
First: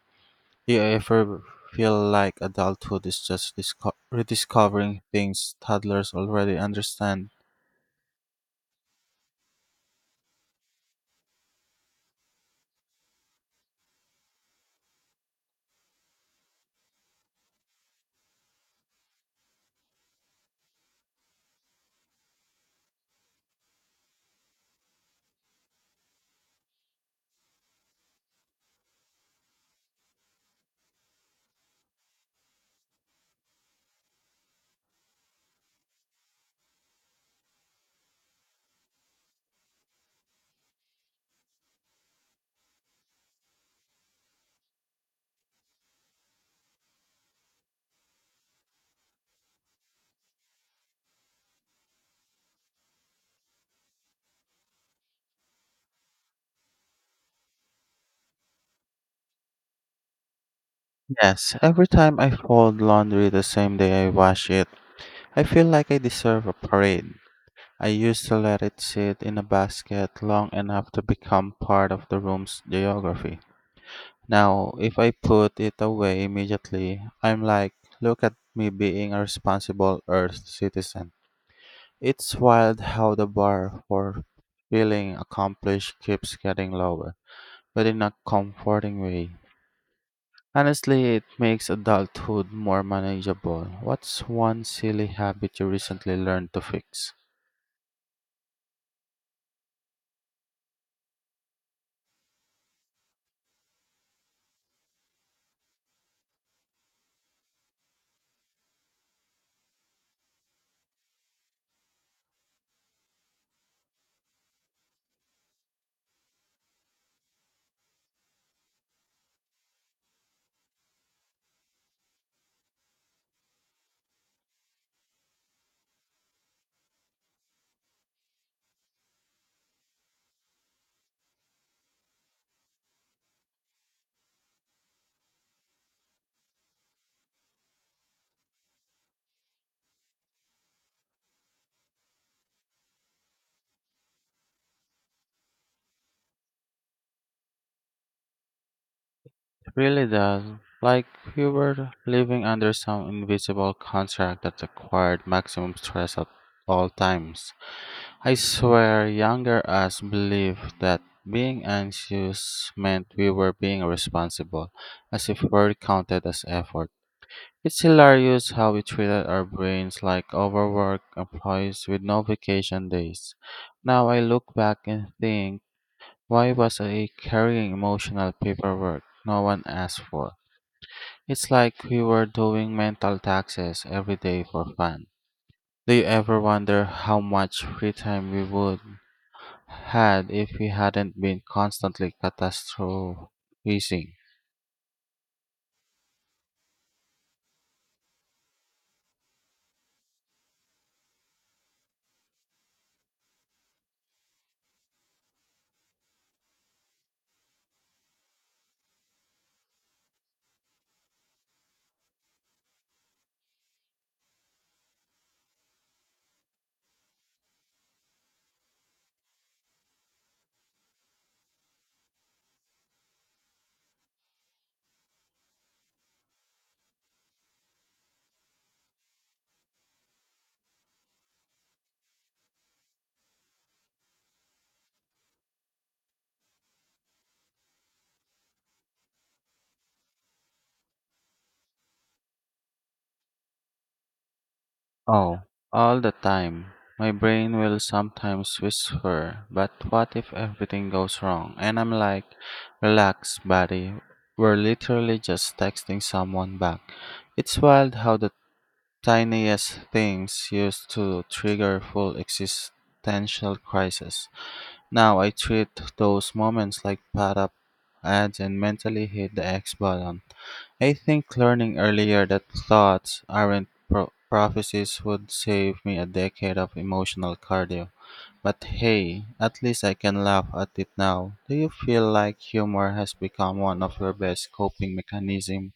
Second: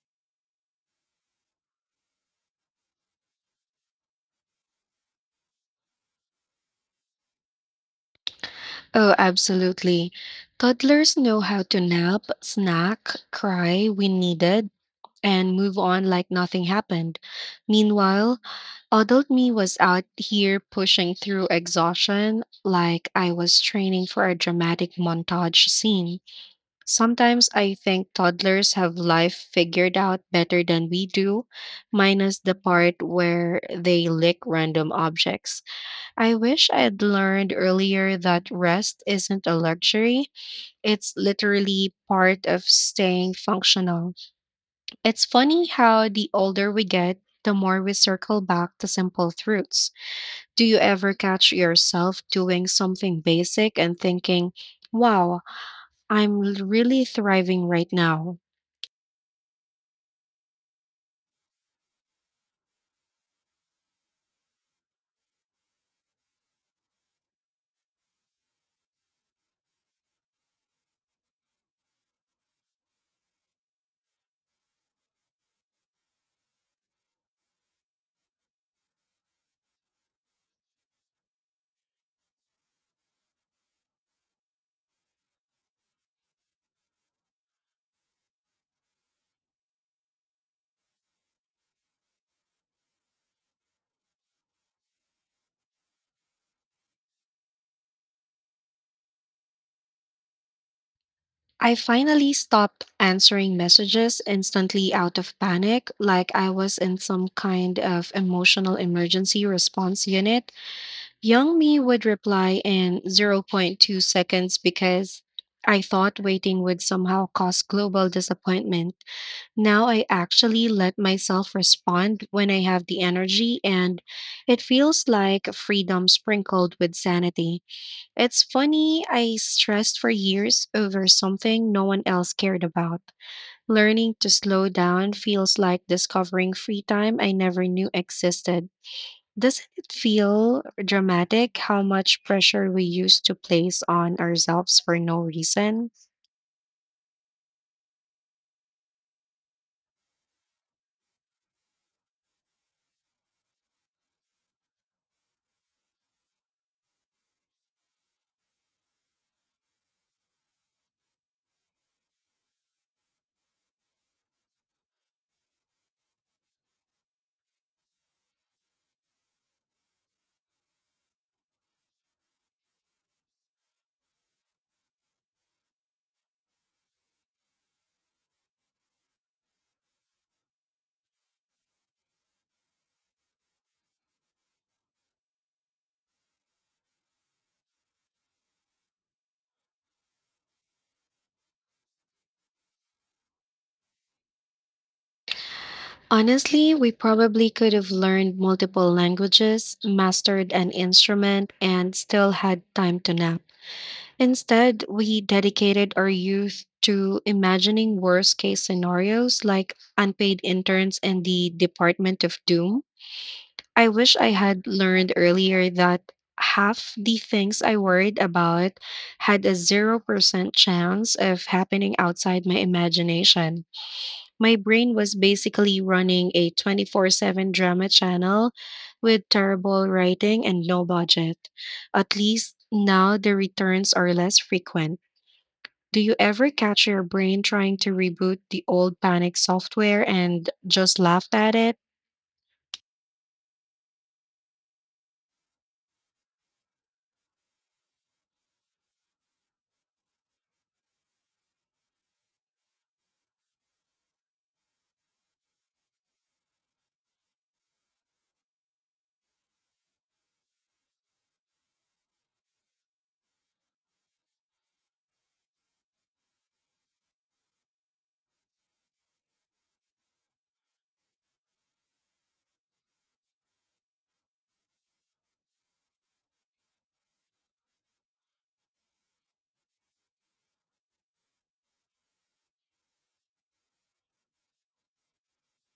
S2: Do you ever feel like adulthood is just rediscovering things toddlers already understand?
S1: Oh, absolutely. Toddlers know how to nap, snack, cry when needed, and move on like nothing happened. Meanwhile, adult me was out here pushing through exhaustion like I was training for a dramatic montage scene. Sometimes I think toddlers have life figured out better than we do, minus the part where they lick random objects. I wish I had learned earlier that rest isn't a luxury, it's literally part of staying functional. It's funny how the older we get, the more we circle back to simple truths. Do you ever catch yourself doing something basic and thinking, wow, I'm really thriving right now?
S2: Yes, every time I fold laundry the same day I wash it, I feel like I deserve a parade. I used to let it sit in a basket long enough to become part of the room's geography. Now, if I put it away immediately, I'm like, look at me being a responsible Earth citizen. It's wild how the bar for feeling accomplished keeps getting lower, but in a comforting way. Honestly, it makes adulthood more manageable. What's one silly habit you recently learned to fix?
S1: I finally stopped answering messages instantly out of panic, like I was in some kind of emotional emergency response unit. Young me would reply in zero point 0.2 seconds because I thought waiting would somehow cause global disappointment. Now I actually let myself respond when I have the energy, and it feels like freedom sprinkled with sanity. It's funny, I stressed for years over something no one else cared about. Learning to slow down feels like discovering free time I never knew existed. Doesn't it feel dramatic how much pressure we used to place on ourselves for no reason?
S2: It really does. Like you were living under some invisible contract that required maximum stress at all times. I swear younger us believed that being anxious meant we were being responsible, as if work counted as effort. It's hilarious how we treated our brains like overworked employees with no vacation days. Now I look back and think, why was I carrying emotional paperwork no one asked for? It's like we were doing mental taxes every day for fun. Do you ever wonder how much free time we would had if we hadn't been constantly catastrophizing?
S1: Honestly, we probably could have learned multiple languages, mastered an instrument, and still had time to nap. Instead, we dedicated our youth to imagining worst case scenarios like unpaid interns in the Department of Doom. I wish I had learned earlier that half the things I worried about had a 0% chance of happening outside my imagination. My brain was basically running a 24/7 drama channel with terrible writing and no budget. At least now the returns are less frequent. Do you ever catch your brain trying to reboot the old panic software and just laughed at it?
S2: Oh, all the time. My brain will sometimes whisper, but what if everything goes wrong? And I'm like, relax, buddy. We're literally just texting someone back. It's wild how the tiniest things used to trigger full existential crisis. Now I treat those moments like pat up ads and mentally hit the X button. I think learning earlier that thoughts aren't prophecies would save me a decade of emotional cardio. But hey, at least I can laugh at it now. Do you feel like humor has become one of your best coping mechanisms?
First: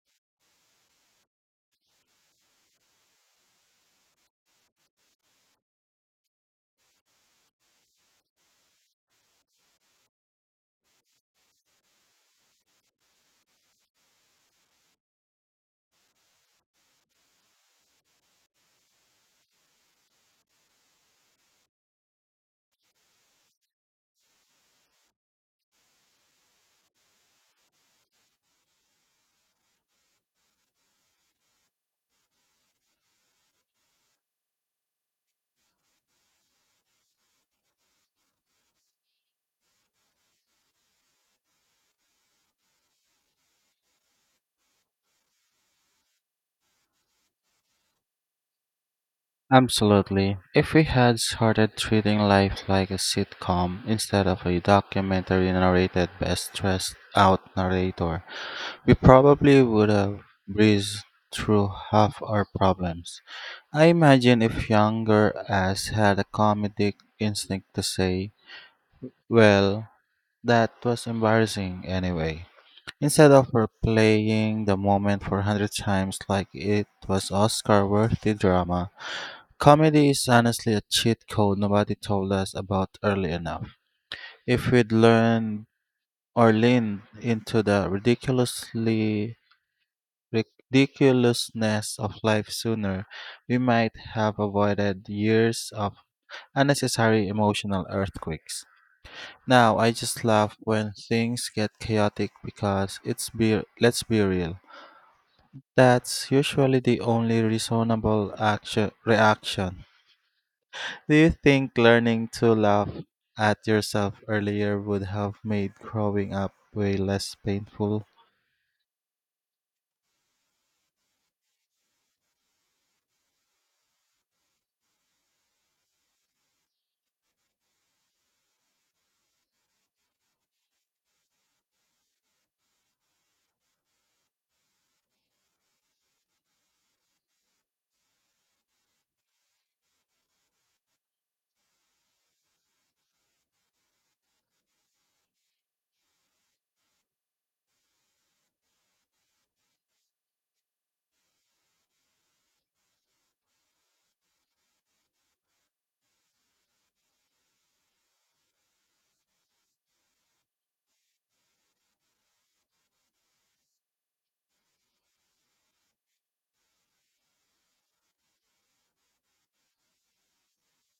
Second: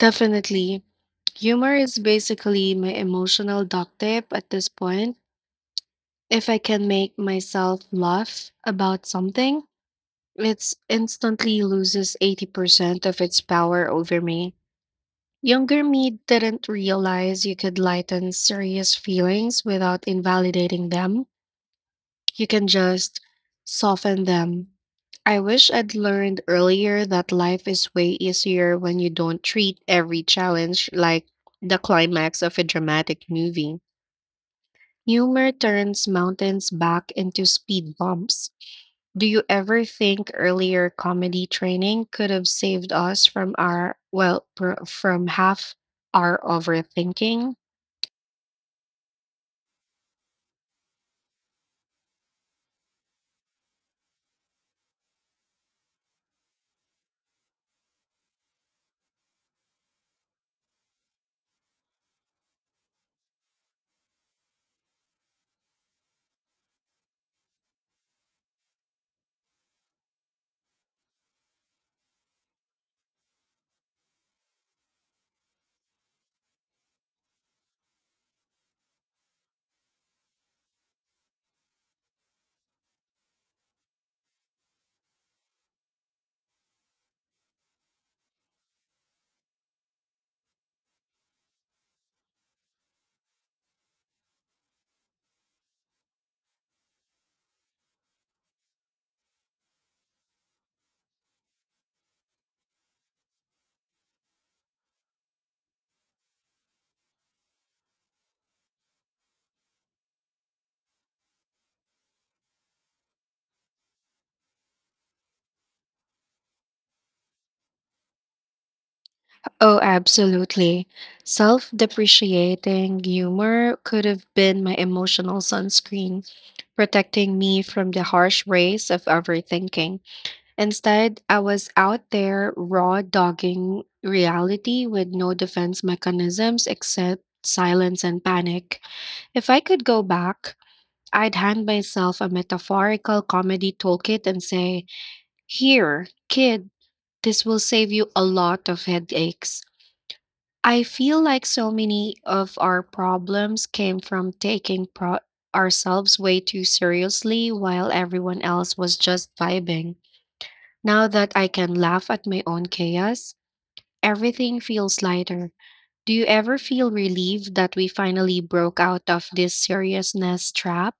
S1: Definitely. Humor is basically my emotional duct tape at this point. If I can make myself laugh about something, it's instantly loses 80% of its power over me. Younger me didn't realize you could lighten serious feelings without invalidating them. You can just soften them. I wish I'd learned earlier that life is way easier when you don't treat every challenge like the climax of a dramatic movie. Humor turns mountains back into speed bumps. Do you ever think earlier comedy training could have saved us from our, well, from half our overthinking?
S2: Absolutely. If we had started treating life like a sitcom instead of a documentary narrated by a stressed out narrator, we probably would have breezed through half our problems. I imagine if younger As had a comedic instinct to say, well, that was embarrassing anyway, instead of replaying the moment for a hundred times like it was Oscar worthy drama. Comedy is honestly a cheat code nobody told us about early enough. If we'd learned or leaned into the ridiculously ridiculousness of life sooner, we might have avoided years of unnecessary emotional earthquakes. Now, I just laugh when things get chaotic because it's be let's be real. That's usually the only reasonable action reaction. Do you think learning to laugh at yourself earlier would have made growing up way less painful?
S1: Oh, absolutely. Self depreciating humor could have been my emotional sunscreen, protecting me from the harsh rays of overthinking. Instead, I was out there raw dogging reality with no defense mechanisms except silence and panic. If I could go back, I'd hand myself a metaphorical comedy toolkit and say, here, kid, this will save you a lot of headaches. I feel like so many of our problems came from taking ourselves way too seriously while everyone else was just vibing. Now that I can laugh at my own chaos, everything feels lighter. Do you ever feel relieved that we finally broke out of this seriousness trap?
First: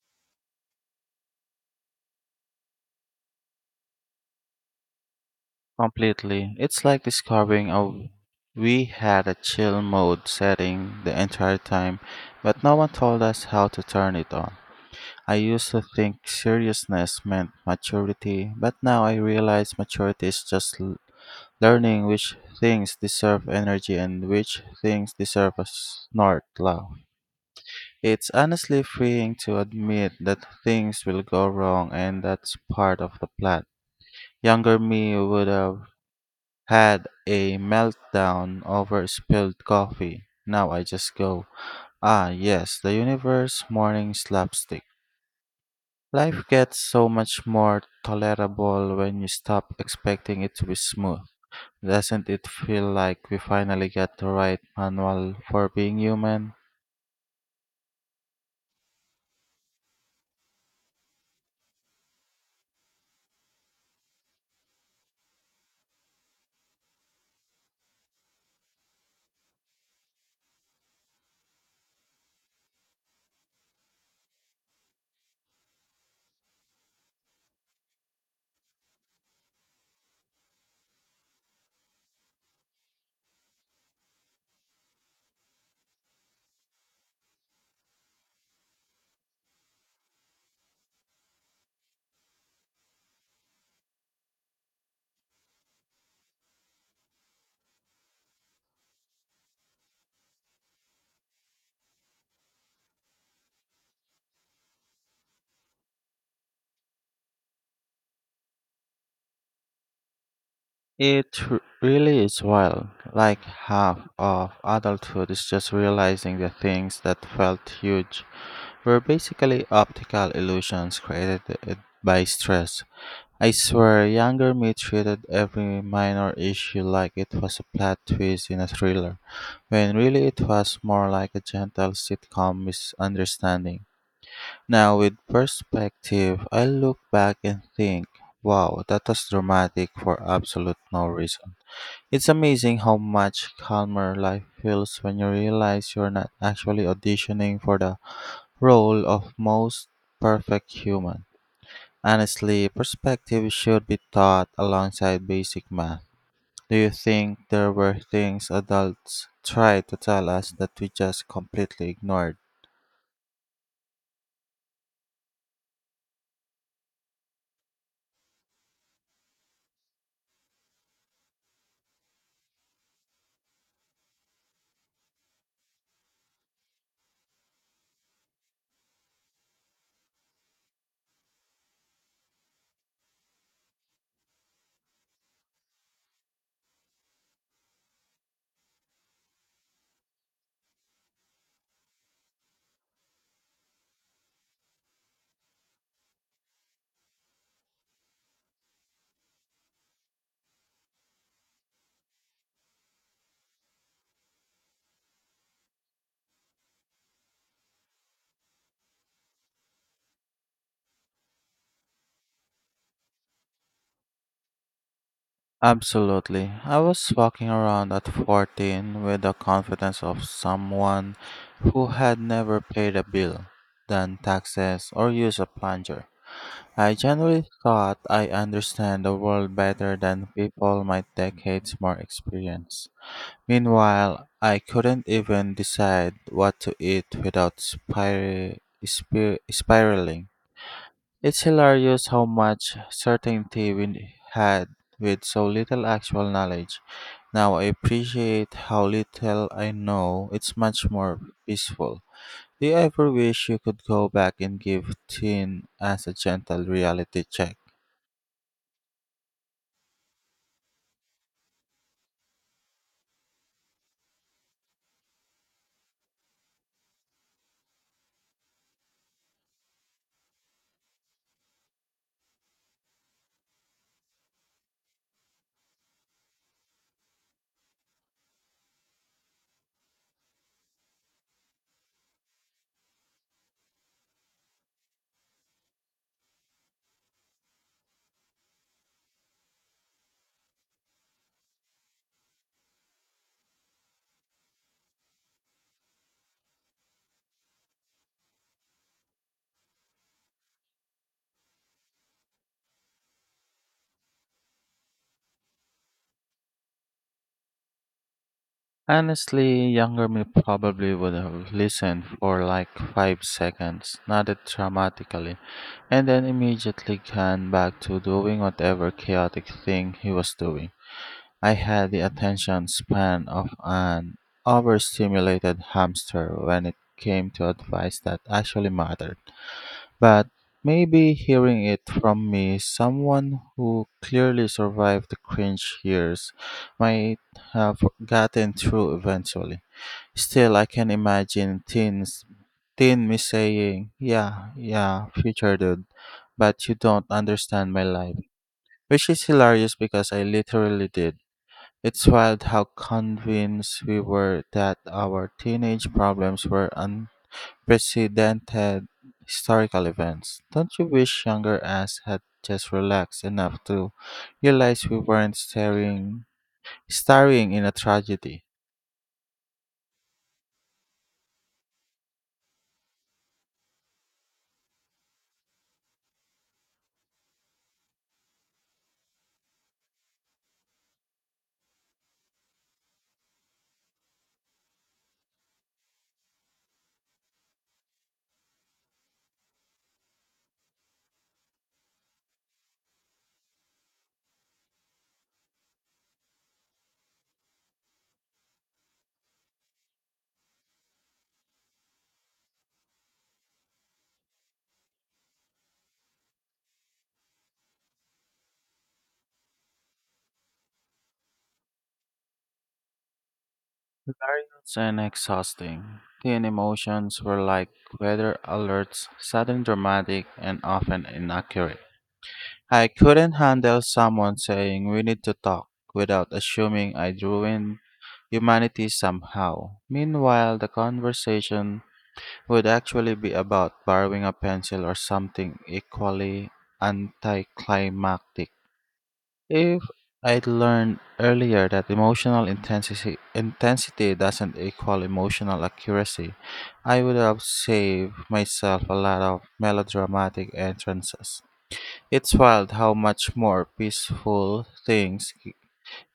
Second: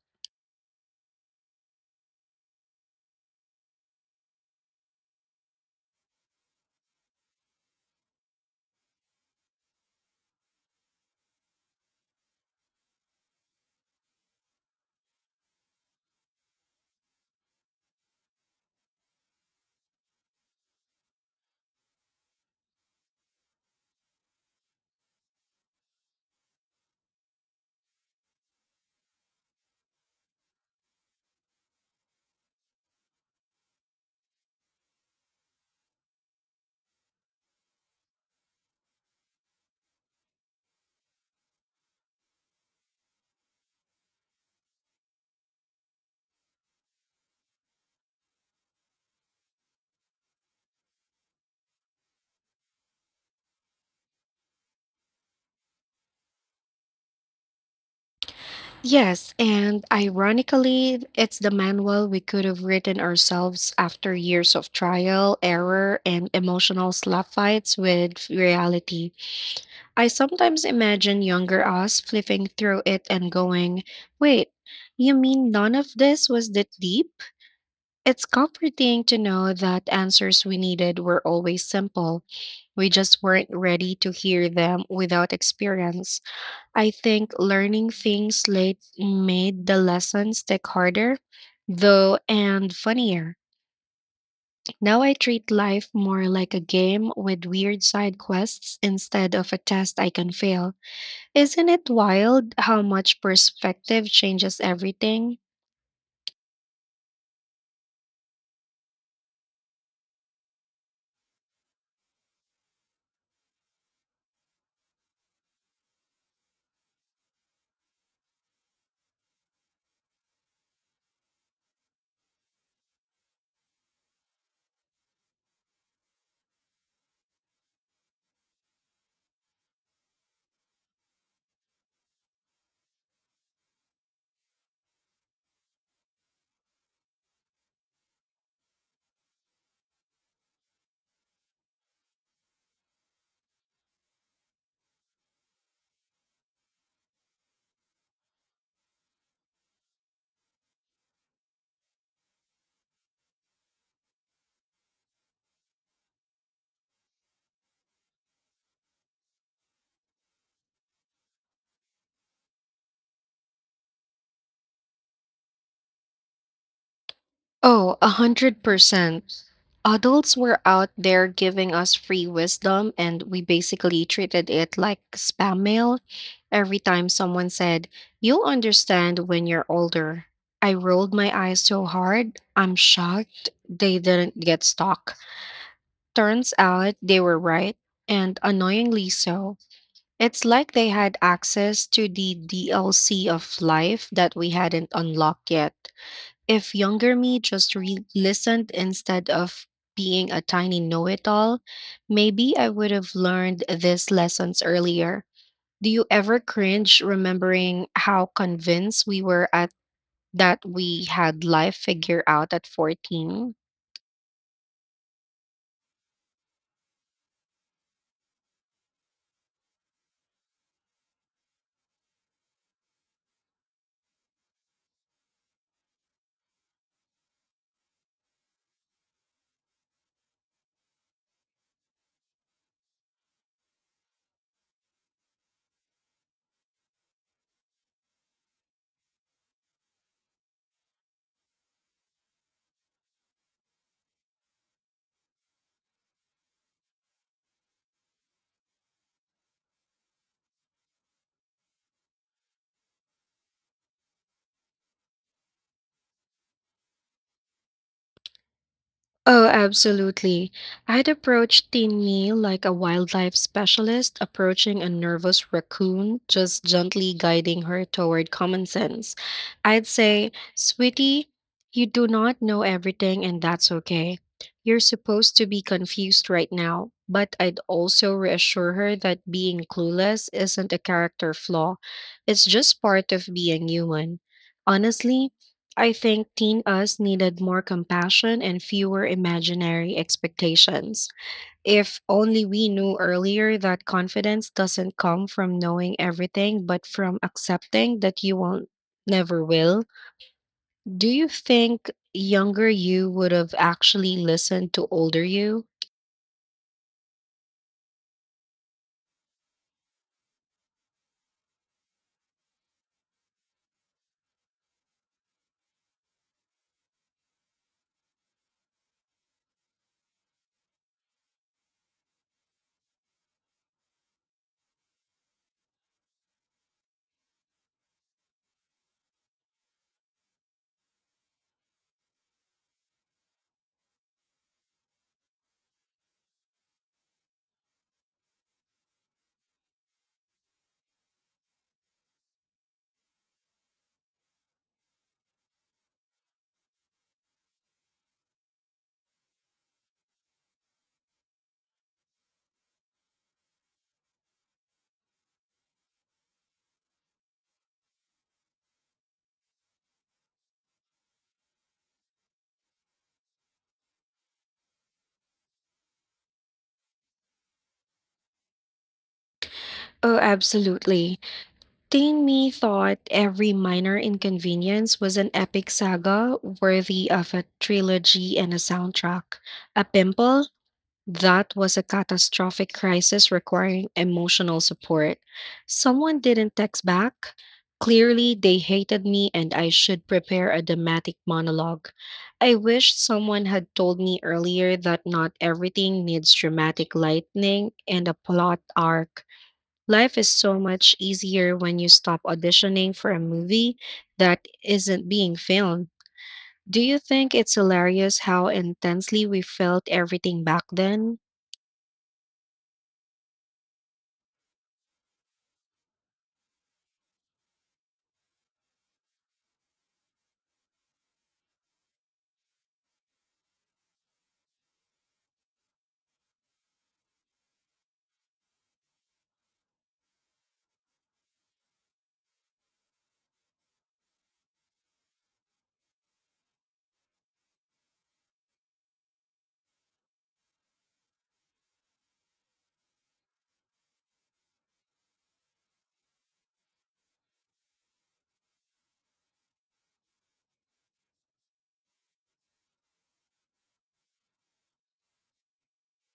S2: Completely. It's like discovering a we had a chill mode setting the entire time, but no one told us how to turn it on. I used to think seriousness meant maturity, but now I realize maturity is just learning which things deserve energy and which things deserve a snort laugh. It's honestly freeing to admit that things will go wrong and that's part of the plan. Younger me would have had a meltdown over spilled coffee. Now I just go, ah, yes, the universe morning slapstick. Life gets so much more tolerable when you stop expecting it to be smooth. Doesn't it feel like we finally got the right manual for being human?
S1: Yes, and ironically, it's the manual we could have written ourselves after years of trial, error, and emotional slap fights with reality. I sometimes imagine younger us flipping through it and going, wait, you mean none of this was that deep? It's comforting to know that answers we needed were always simple. We just weren't ready to hear them without experience. I think learning things late made the lessons stick harder, though, and funnier. Now I treat life more like a game with weird side quests instead of a test I can fail. Isn't it wild how much perspective changes everything?
S2: It really is wild. Like half of adulthood is just realizing the things that felt huge were basically optical illusions created eh, by stress. I swear, younger me treated every minor issue like it was a plot twist in a thriller, when really it was more like a gentle sitcom misunderstanding. Now, with perspective, I look back and think, wow, that was dramatic for absolute no reason. It's amazing how much calmer life feels when you realize you're not actually auditioning for the role of most perfect human. Honestly, perspective should be taught alongside basic math. Do you think there were things adults tried to tell us that we just completely ignored?
S1: Oh, 100%. Adults were out there giving us free wisdom, and we basically treated it like spam mail. Every time someone said, you'll understand when you're older, I rolled my eyes so hard, I'm shocked they didn't get stuck. Turns out they were right, and annoyingly so. It's like they had access to the DLC of life that we hadn't unlocked yet. If younger me just listened instead of being a tiny know it all, maybe I would have learned these lessons earlier. Do you ever cringe remembering how convinced we were at that we had life figured out at 14?
S2: Absolutely. I was walking around at 14 with the confidence of someone who had never paid a bill, done taxes, or used a plunger. I generally thought I understand the world better than people my decades more experience. Meanwhile, I couldn't even decide what to eat without spiraling. It's hilarious how much certainty we had with so little actual knowledge. Now I appreciate how little I know. It's much more peaceful. Do you ever wish you could go back and give Teen as a gentle reality check?
S1: Oh, absolutely. I'd approach Tinny like a wildlife specialist approaching a nervous raccoon, just gently guiding her toward common sense. I'd say, sweetie, you do not know everything, and that's okay. You're supposed to be confused right now, but I'd also reassure her that being clueless isn't a character flaw, it's just part of being human. Honestly, I think teen us needed more compassion and fewer imaginary expectations. If only we knew earlier that confidence doesn't come from knowing everything, but from accepting that you won't never will. Do you think younger you would have actually listened to older you?
S2: Honestly, younger me probably would have listened for like 5 seconds, nodded dramatically, and then immediately gone back to doing whatever chaotic thing he was doing. I had the attention span of an overstimulated hamster when it came to advice that actually mattered. But maybe hearing it from me, someone who clearly survived the cringe years, might have gotten through eventually. Still, I can imagine teen me saying, yeah, yeah, future dude, but you don't understand my life. Which is hilarious because I literally did. It's wild how convinced we were that our teenage problems were unprecedented historical events. Don't you wish younger us had just relaxed enough to realize we weren't staring in a tragedy?
S1: Oh, absolutely. Teen me thought every minor inconvenience was an epic saga worthy of a trilogy and a soundtrack. A pimple? That was a catastrophic crisis requiring emotional support. Someone didn't text back. Clearly, they hated me and I should prepare a dramatic monologue. I wish someone had told me earlier that not everything needs dramatic lightning and a plot arc. Life is so much easier when you stop auditioning for a movie that isn't being filmed. Do you think it's hilarious how intensely we felt everything back then?
S2: Hilarious and exhausting. Teen emotions were like weather alerts, sudden dramatic, and often inaccurate. I couldn't handle someone saying we need to talk without assuming I'd ruined humanity somehow. Meanwhile, the conversation would actually be about borrowing a pencil or something equally anticlimactic. If I'd learned earlier that intensity doesn't equal emotional accuracy, I would have saved myself a lot of melodramatic entrances. It's wild how much more peaceful things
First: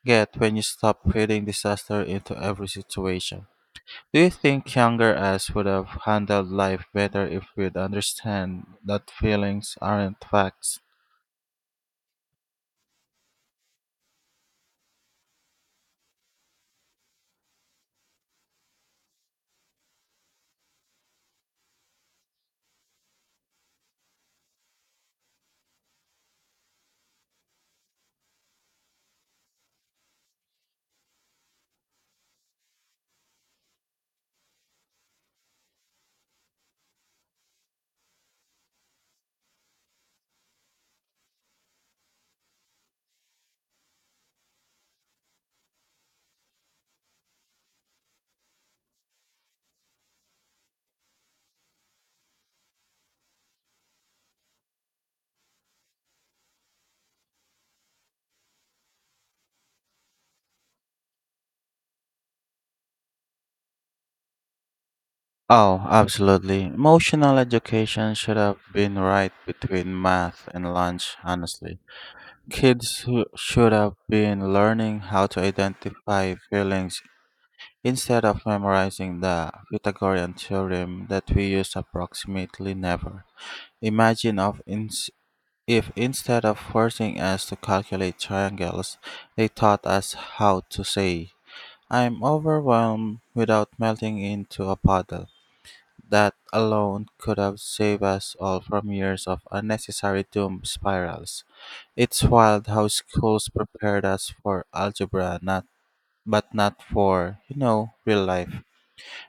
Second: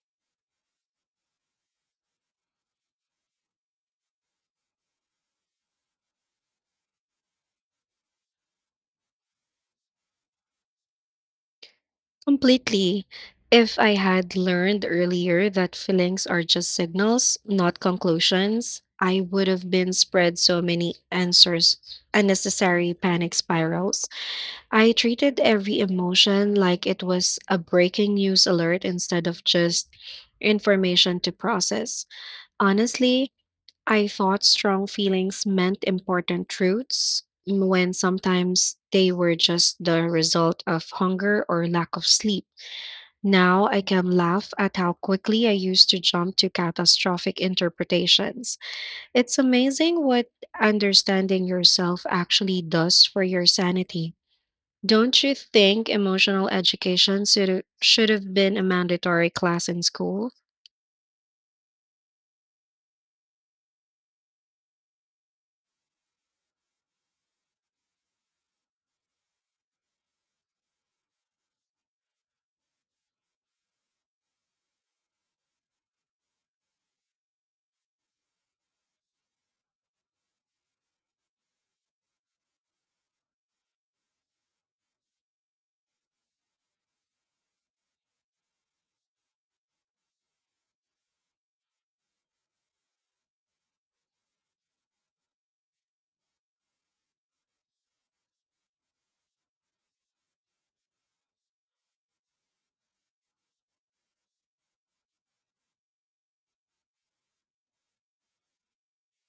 S2: get when you stop feeding disaster into every situation. Do you think younger us would have handled life better if we'd understand that feelings aren't facts?
S1: Completely. If I had learned earlier that feelings are just signals, not conclusions, I would have been spread so many answers, unnecessary panic spirals. I treated every emotion like it was a breaking news alert instead of just information to process. Honestly, I thought strong feelings meant important truths when sometimes they were just the result of hunger or lack of sleep. Now I can laugh at how quickly I used to jump to catastrophic interpretations. It's amazing what understanding yourself actually does for your sanity. Don't you think emotional education should have been a mandatory class in school?
S2: Oh, absolutely. Emotional education should have been right between math and lunch, honestly. Kids who should have been learning how to identify feelings instead of memorizing the Pythagorean theorem that we use approximately never. Imagine of ins- if instead of forcing us to calculate triangles, they taught us how to say, I'm overwhelmed without melting into a puddle. That alone could have saved us all from years of unnecessary doom spirals. It's wild how schools prepared us for algebra, not but not for, you know, real life.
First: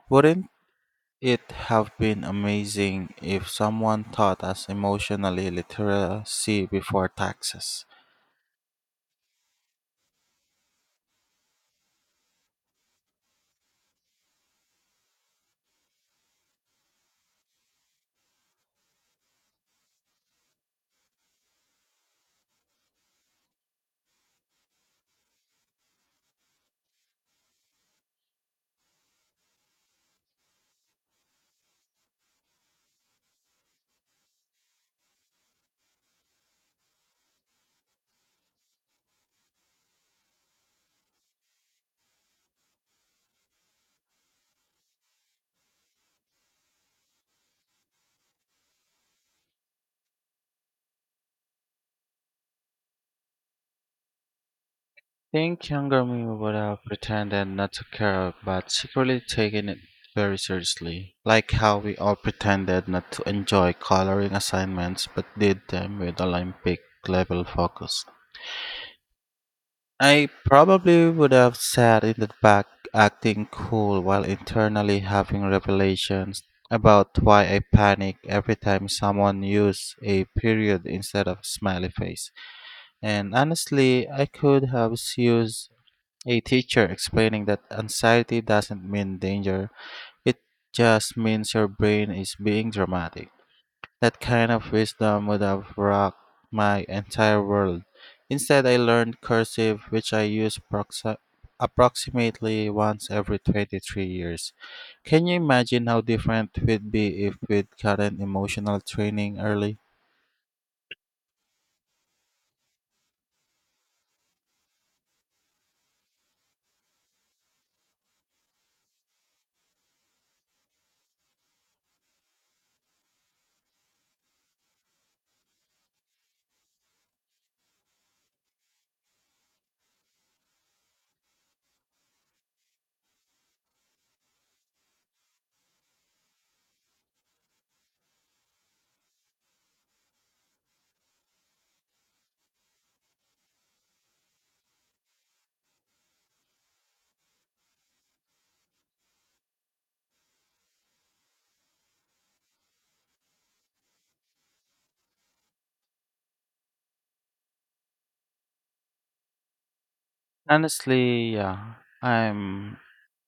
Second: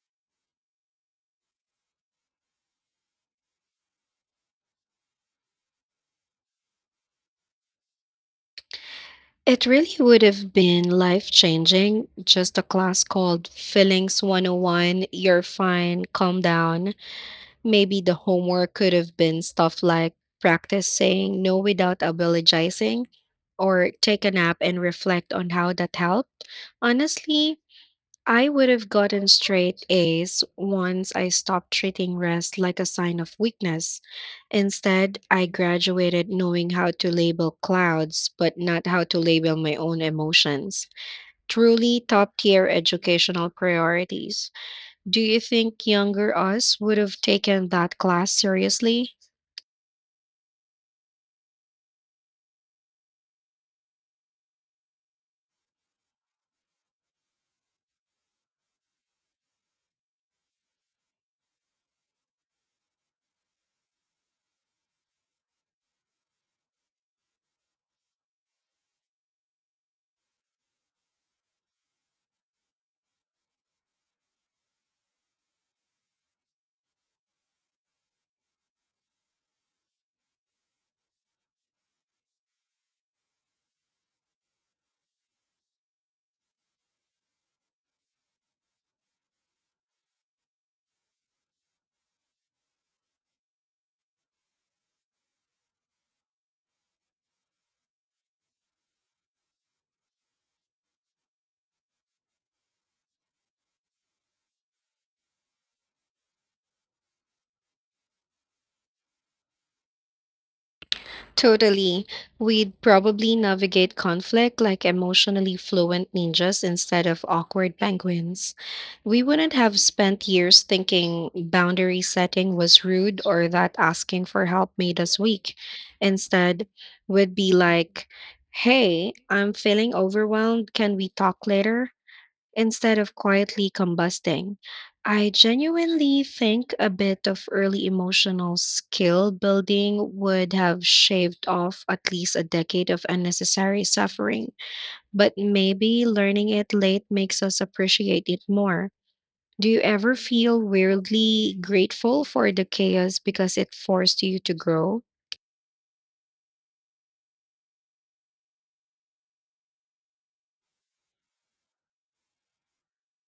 S2: Wouldn't it have been amazing if someone taught us emotionally literacy before taxes?
S1: It really would have been life changing. Just a class called Feelings 101, you're fine, calm down. Maybe the homework could have been stuff like practice saying no without apologizing or take a nap and reflect on how that helped. Honestly, I would have gotten straight A's once I stopped treating rest like a sign of weakness. Instead, I graduated knowing how to label clouds, but not how to label my own emotions. Truly top tier educational priorities. Do you think younger us would have taken that class seriously?
S2: Think younger me would have pretended not to care but secretly taken it very seriously. Like how we all pretended not to enjoy coloring assignments but did them with Olympic level focus. I probably would have sat in the back acting cool while internally having revelations about why I panic every time someone used a period instead of smiley face. And honestly, I could have used a teacher explaining that anxiety doesn't mean danger, it just means your brain is being dramatic. That kind of wisdom would have rocked my entire world. Instead, I learned cursive, which I use approximately once every 23 years. Can you imagine how different it would be if we'd gotten emotional training early?
S1: Totally. We'd probably navigate conflict like emotionally fluent ninjas instead of awkward penguins. We wouldn't have spent years thinking boundary setting was rude or that asking for help made us weak. Instead, we'd be like, hey, I'm feeling overwhelmed. Can we talk later? Instead of quietly combusting. I genuinely think a bit of early emotional skill building would have shaved off at least a decade of unnecessary suffering, but maybe learning it late makes us appreciate it more. Do you ever feel weirdly grateful for the chaos because it forced you to grow?
S2: Honestly, yeah, I'm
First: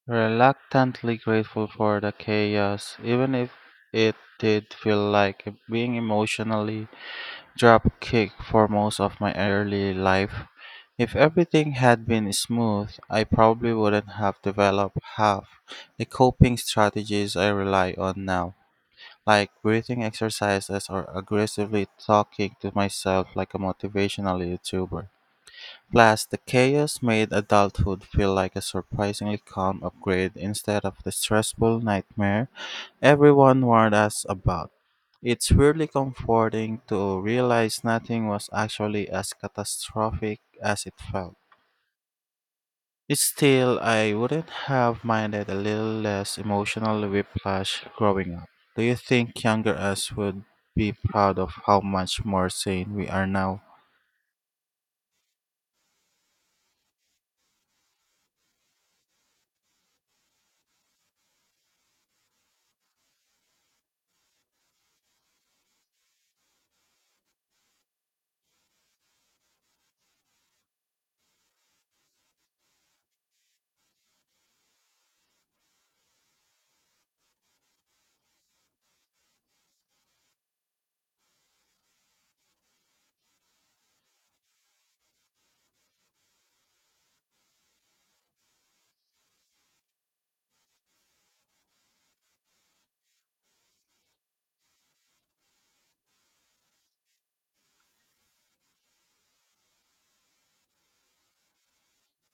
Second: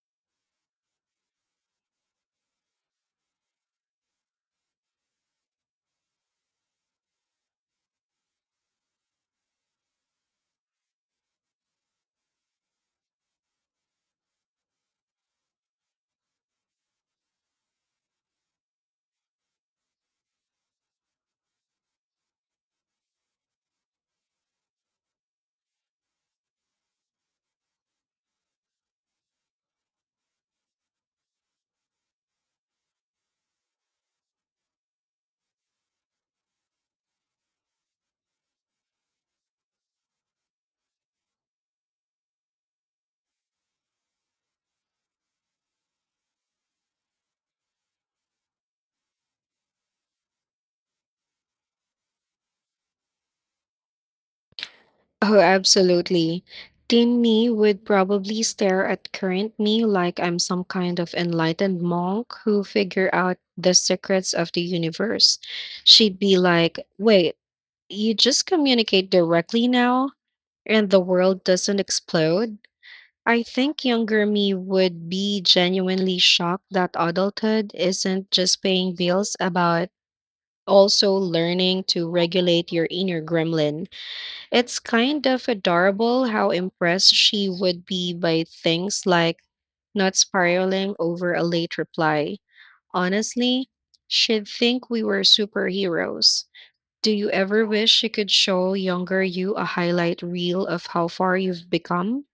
S2: reluctantly grateful for the chaos, even if it did feel like being emotionally drop kicked for most of my early life. If everything had been smooth, I probably wouldn't have developed half the coping strategies I rely on now, like breathing exercises or aggressively talking to myself like a motivational YouTuber. Plus, the chaos made adulthood feel like a surprisingly calm upgrade instead of the stressful nightmare everyone warned us about. It's weirdly comforting to realize nothing was actually as catastrophic as it felt. Still, I wouldn't have minded a little less emotional whiplash growing up. Do you think younger us would be proud of how much more sane we are now?
S1: Oh, absolutely. Teen me would probably stare at current me like I'm some kind of enlightened monk who figure out the secrets of the universe. She'd be like, "Wait, you just communicate directly now and the world doesn't explode?" I think younger me would be genuinely shocked that adulthood isn't just paying bills about also learning to regulate your inner gremlin. It's kind of adorable how impressed she would be by things like not spiraling over a late reply. Honestly, she'd think we were superheroes. Do you ever wish you could show younger you a highlight reel of how far you've become?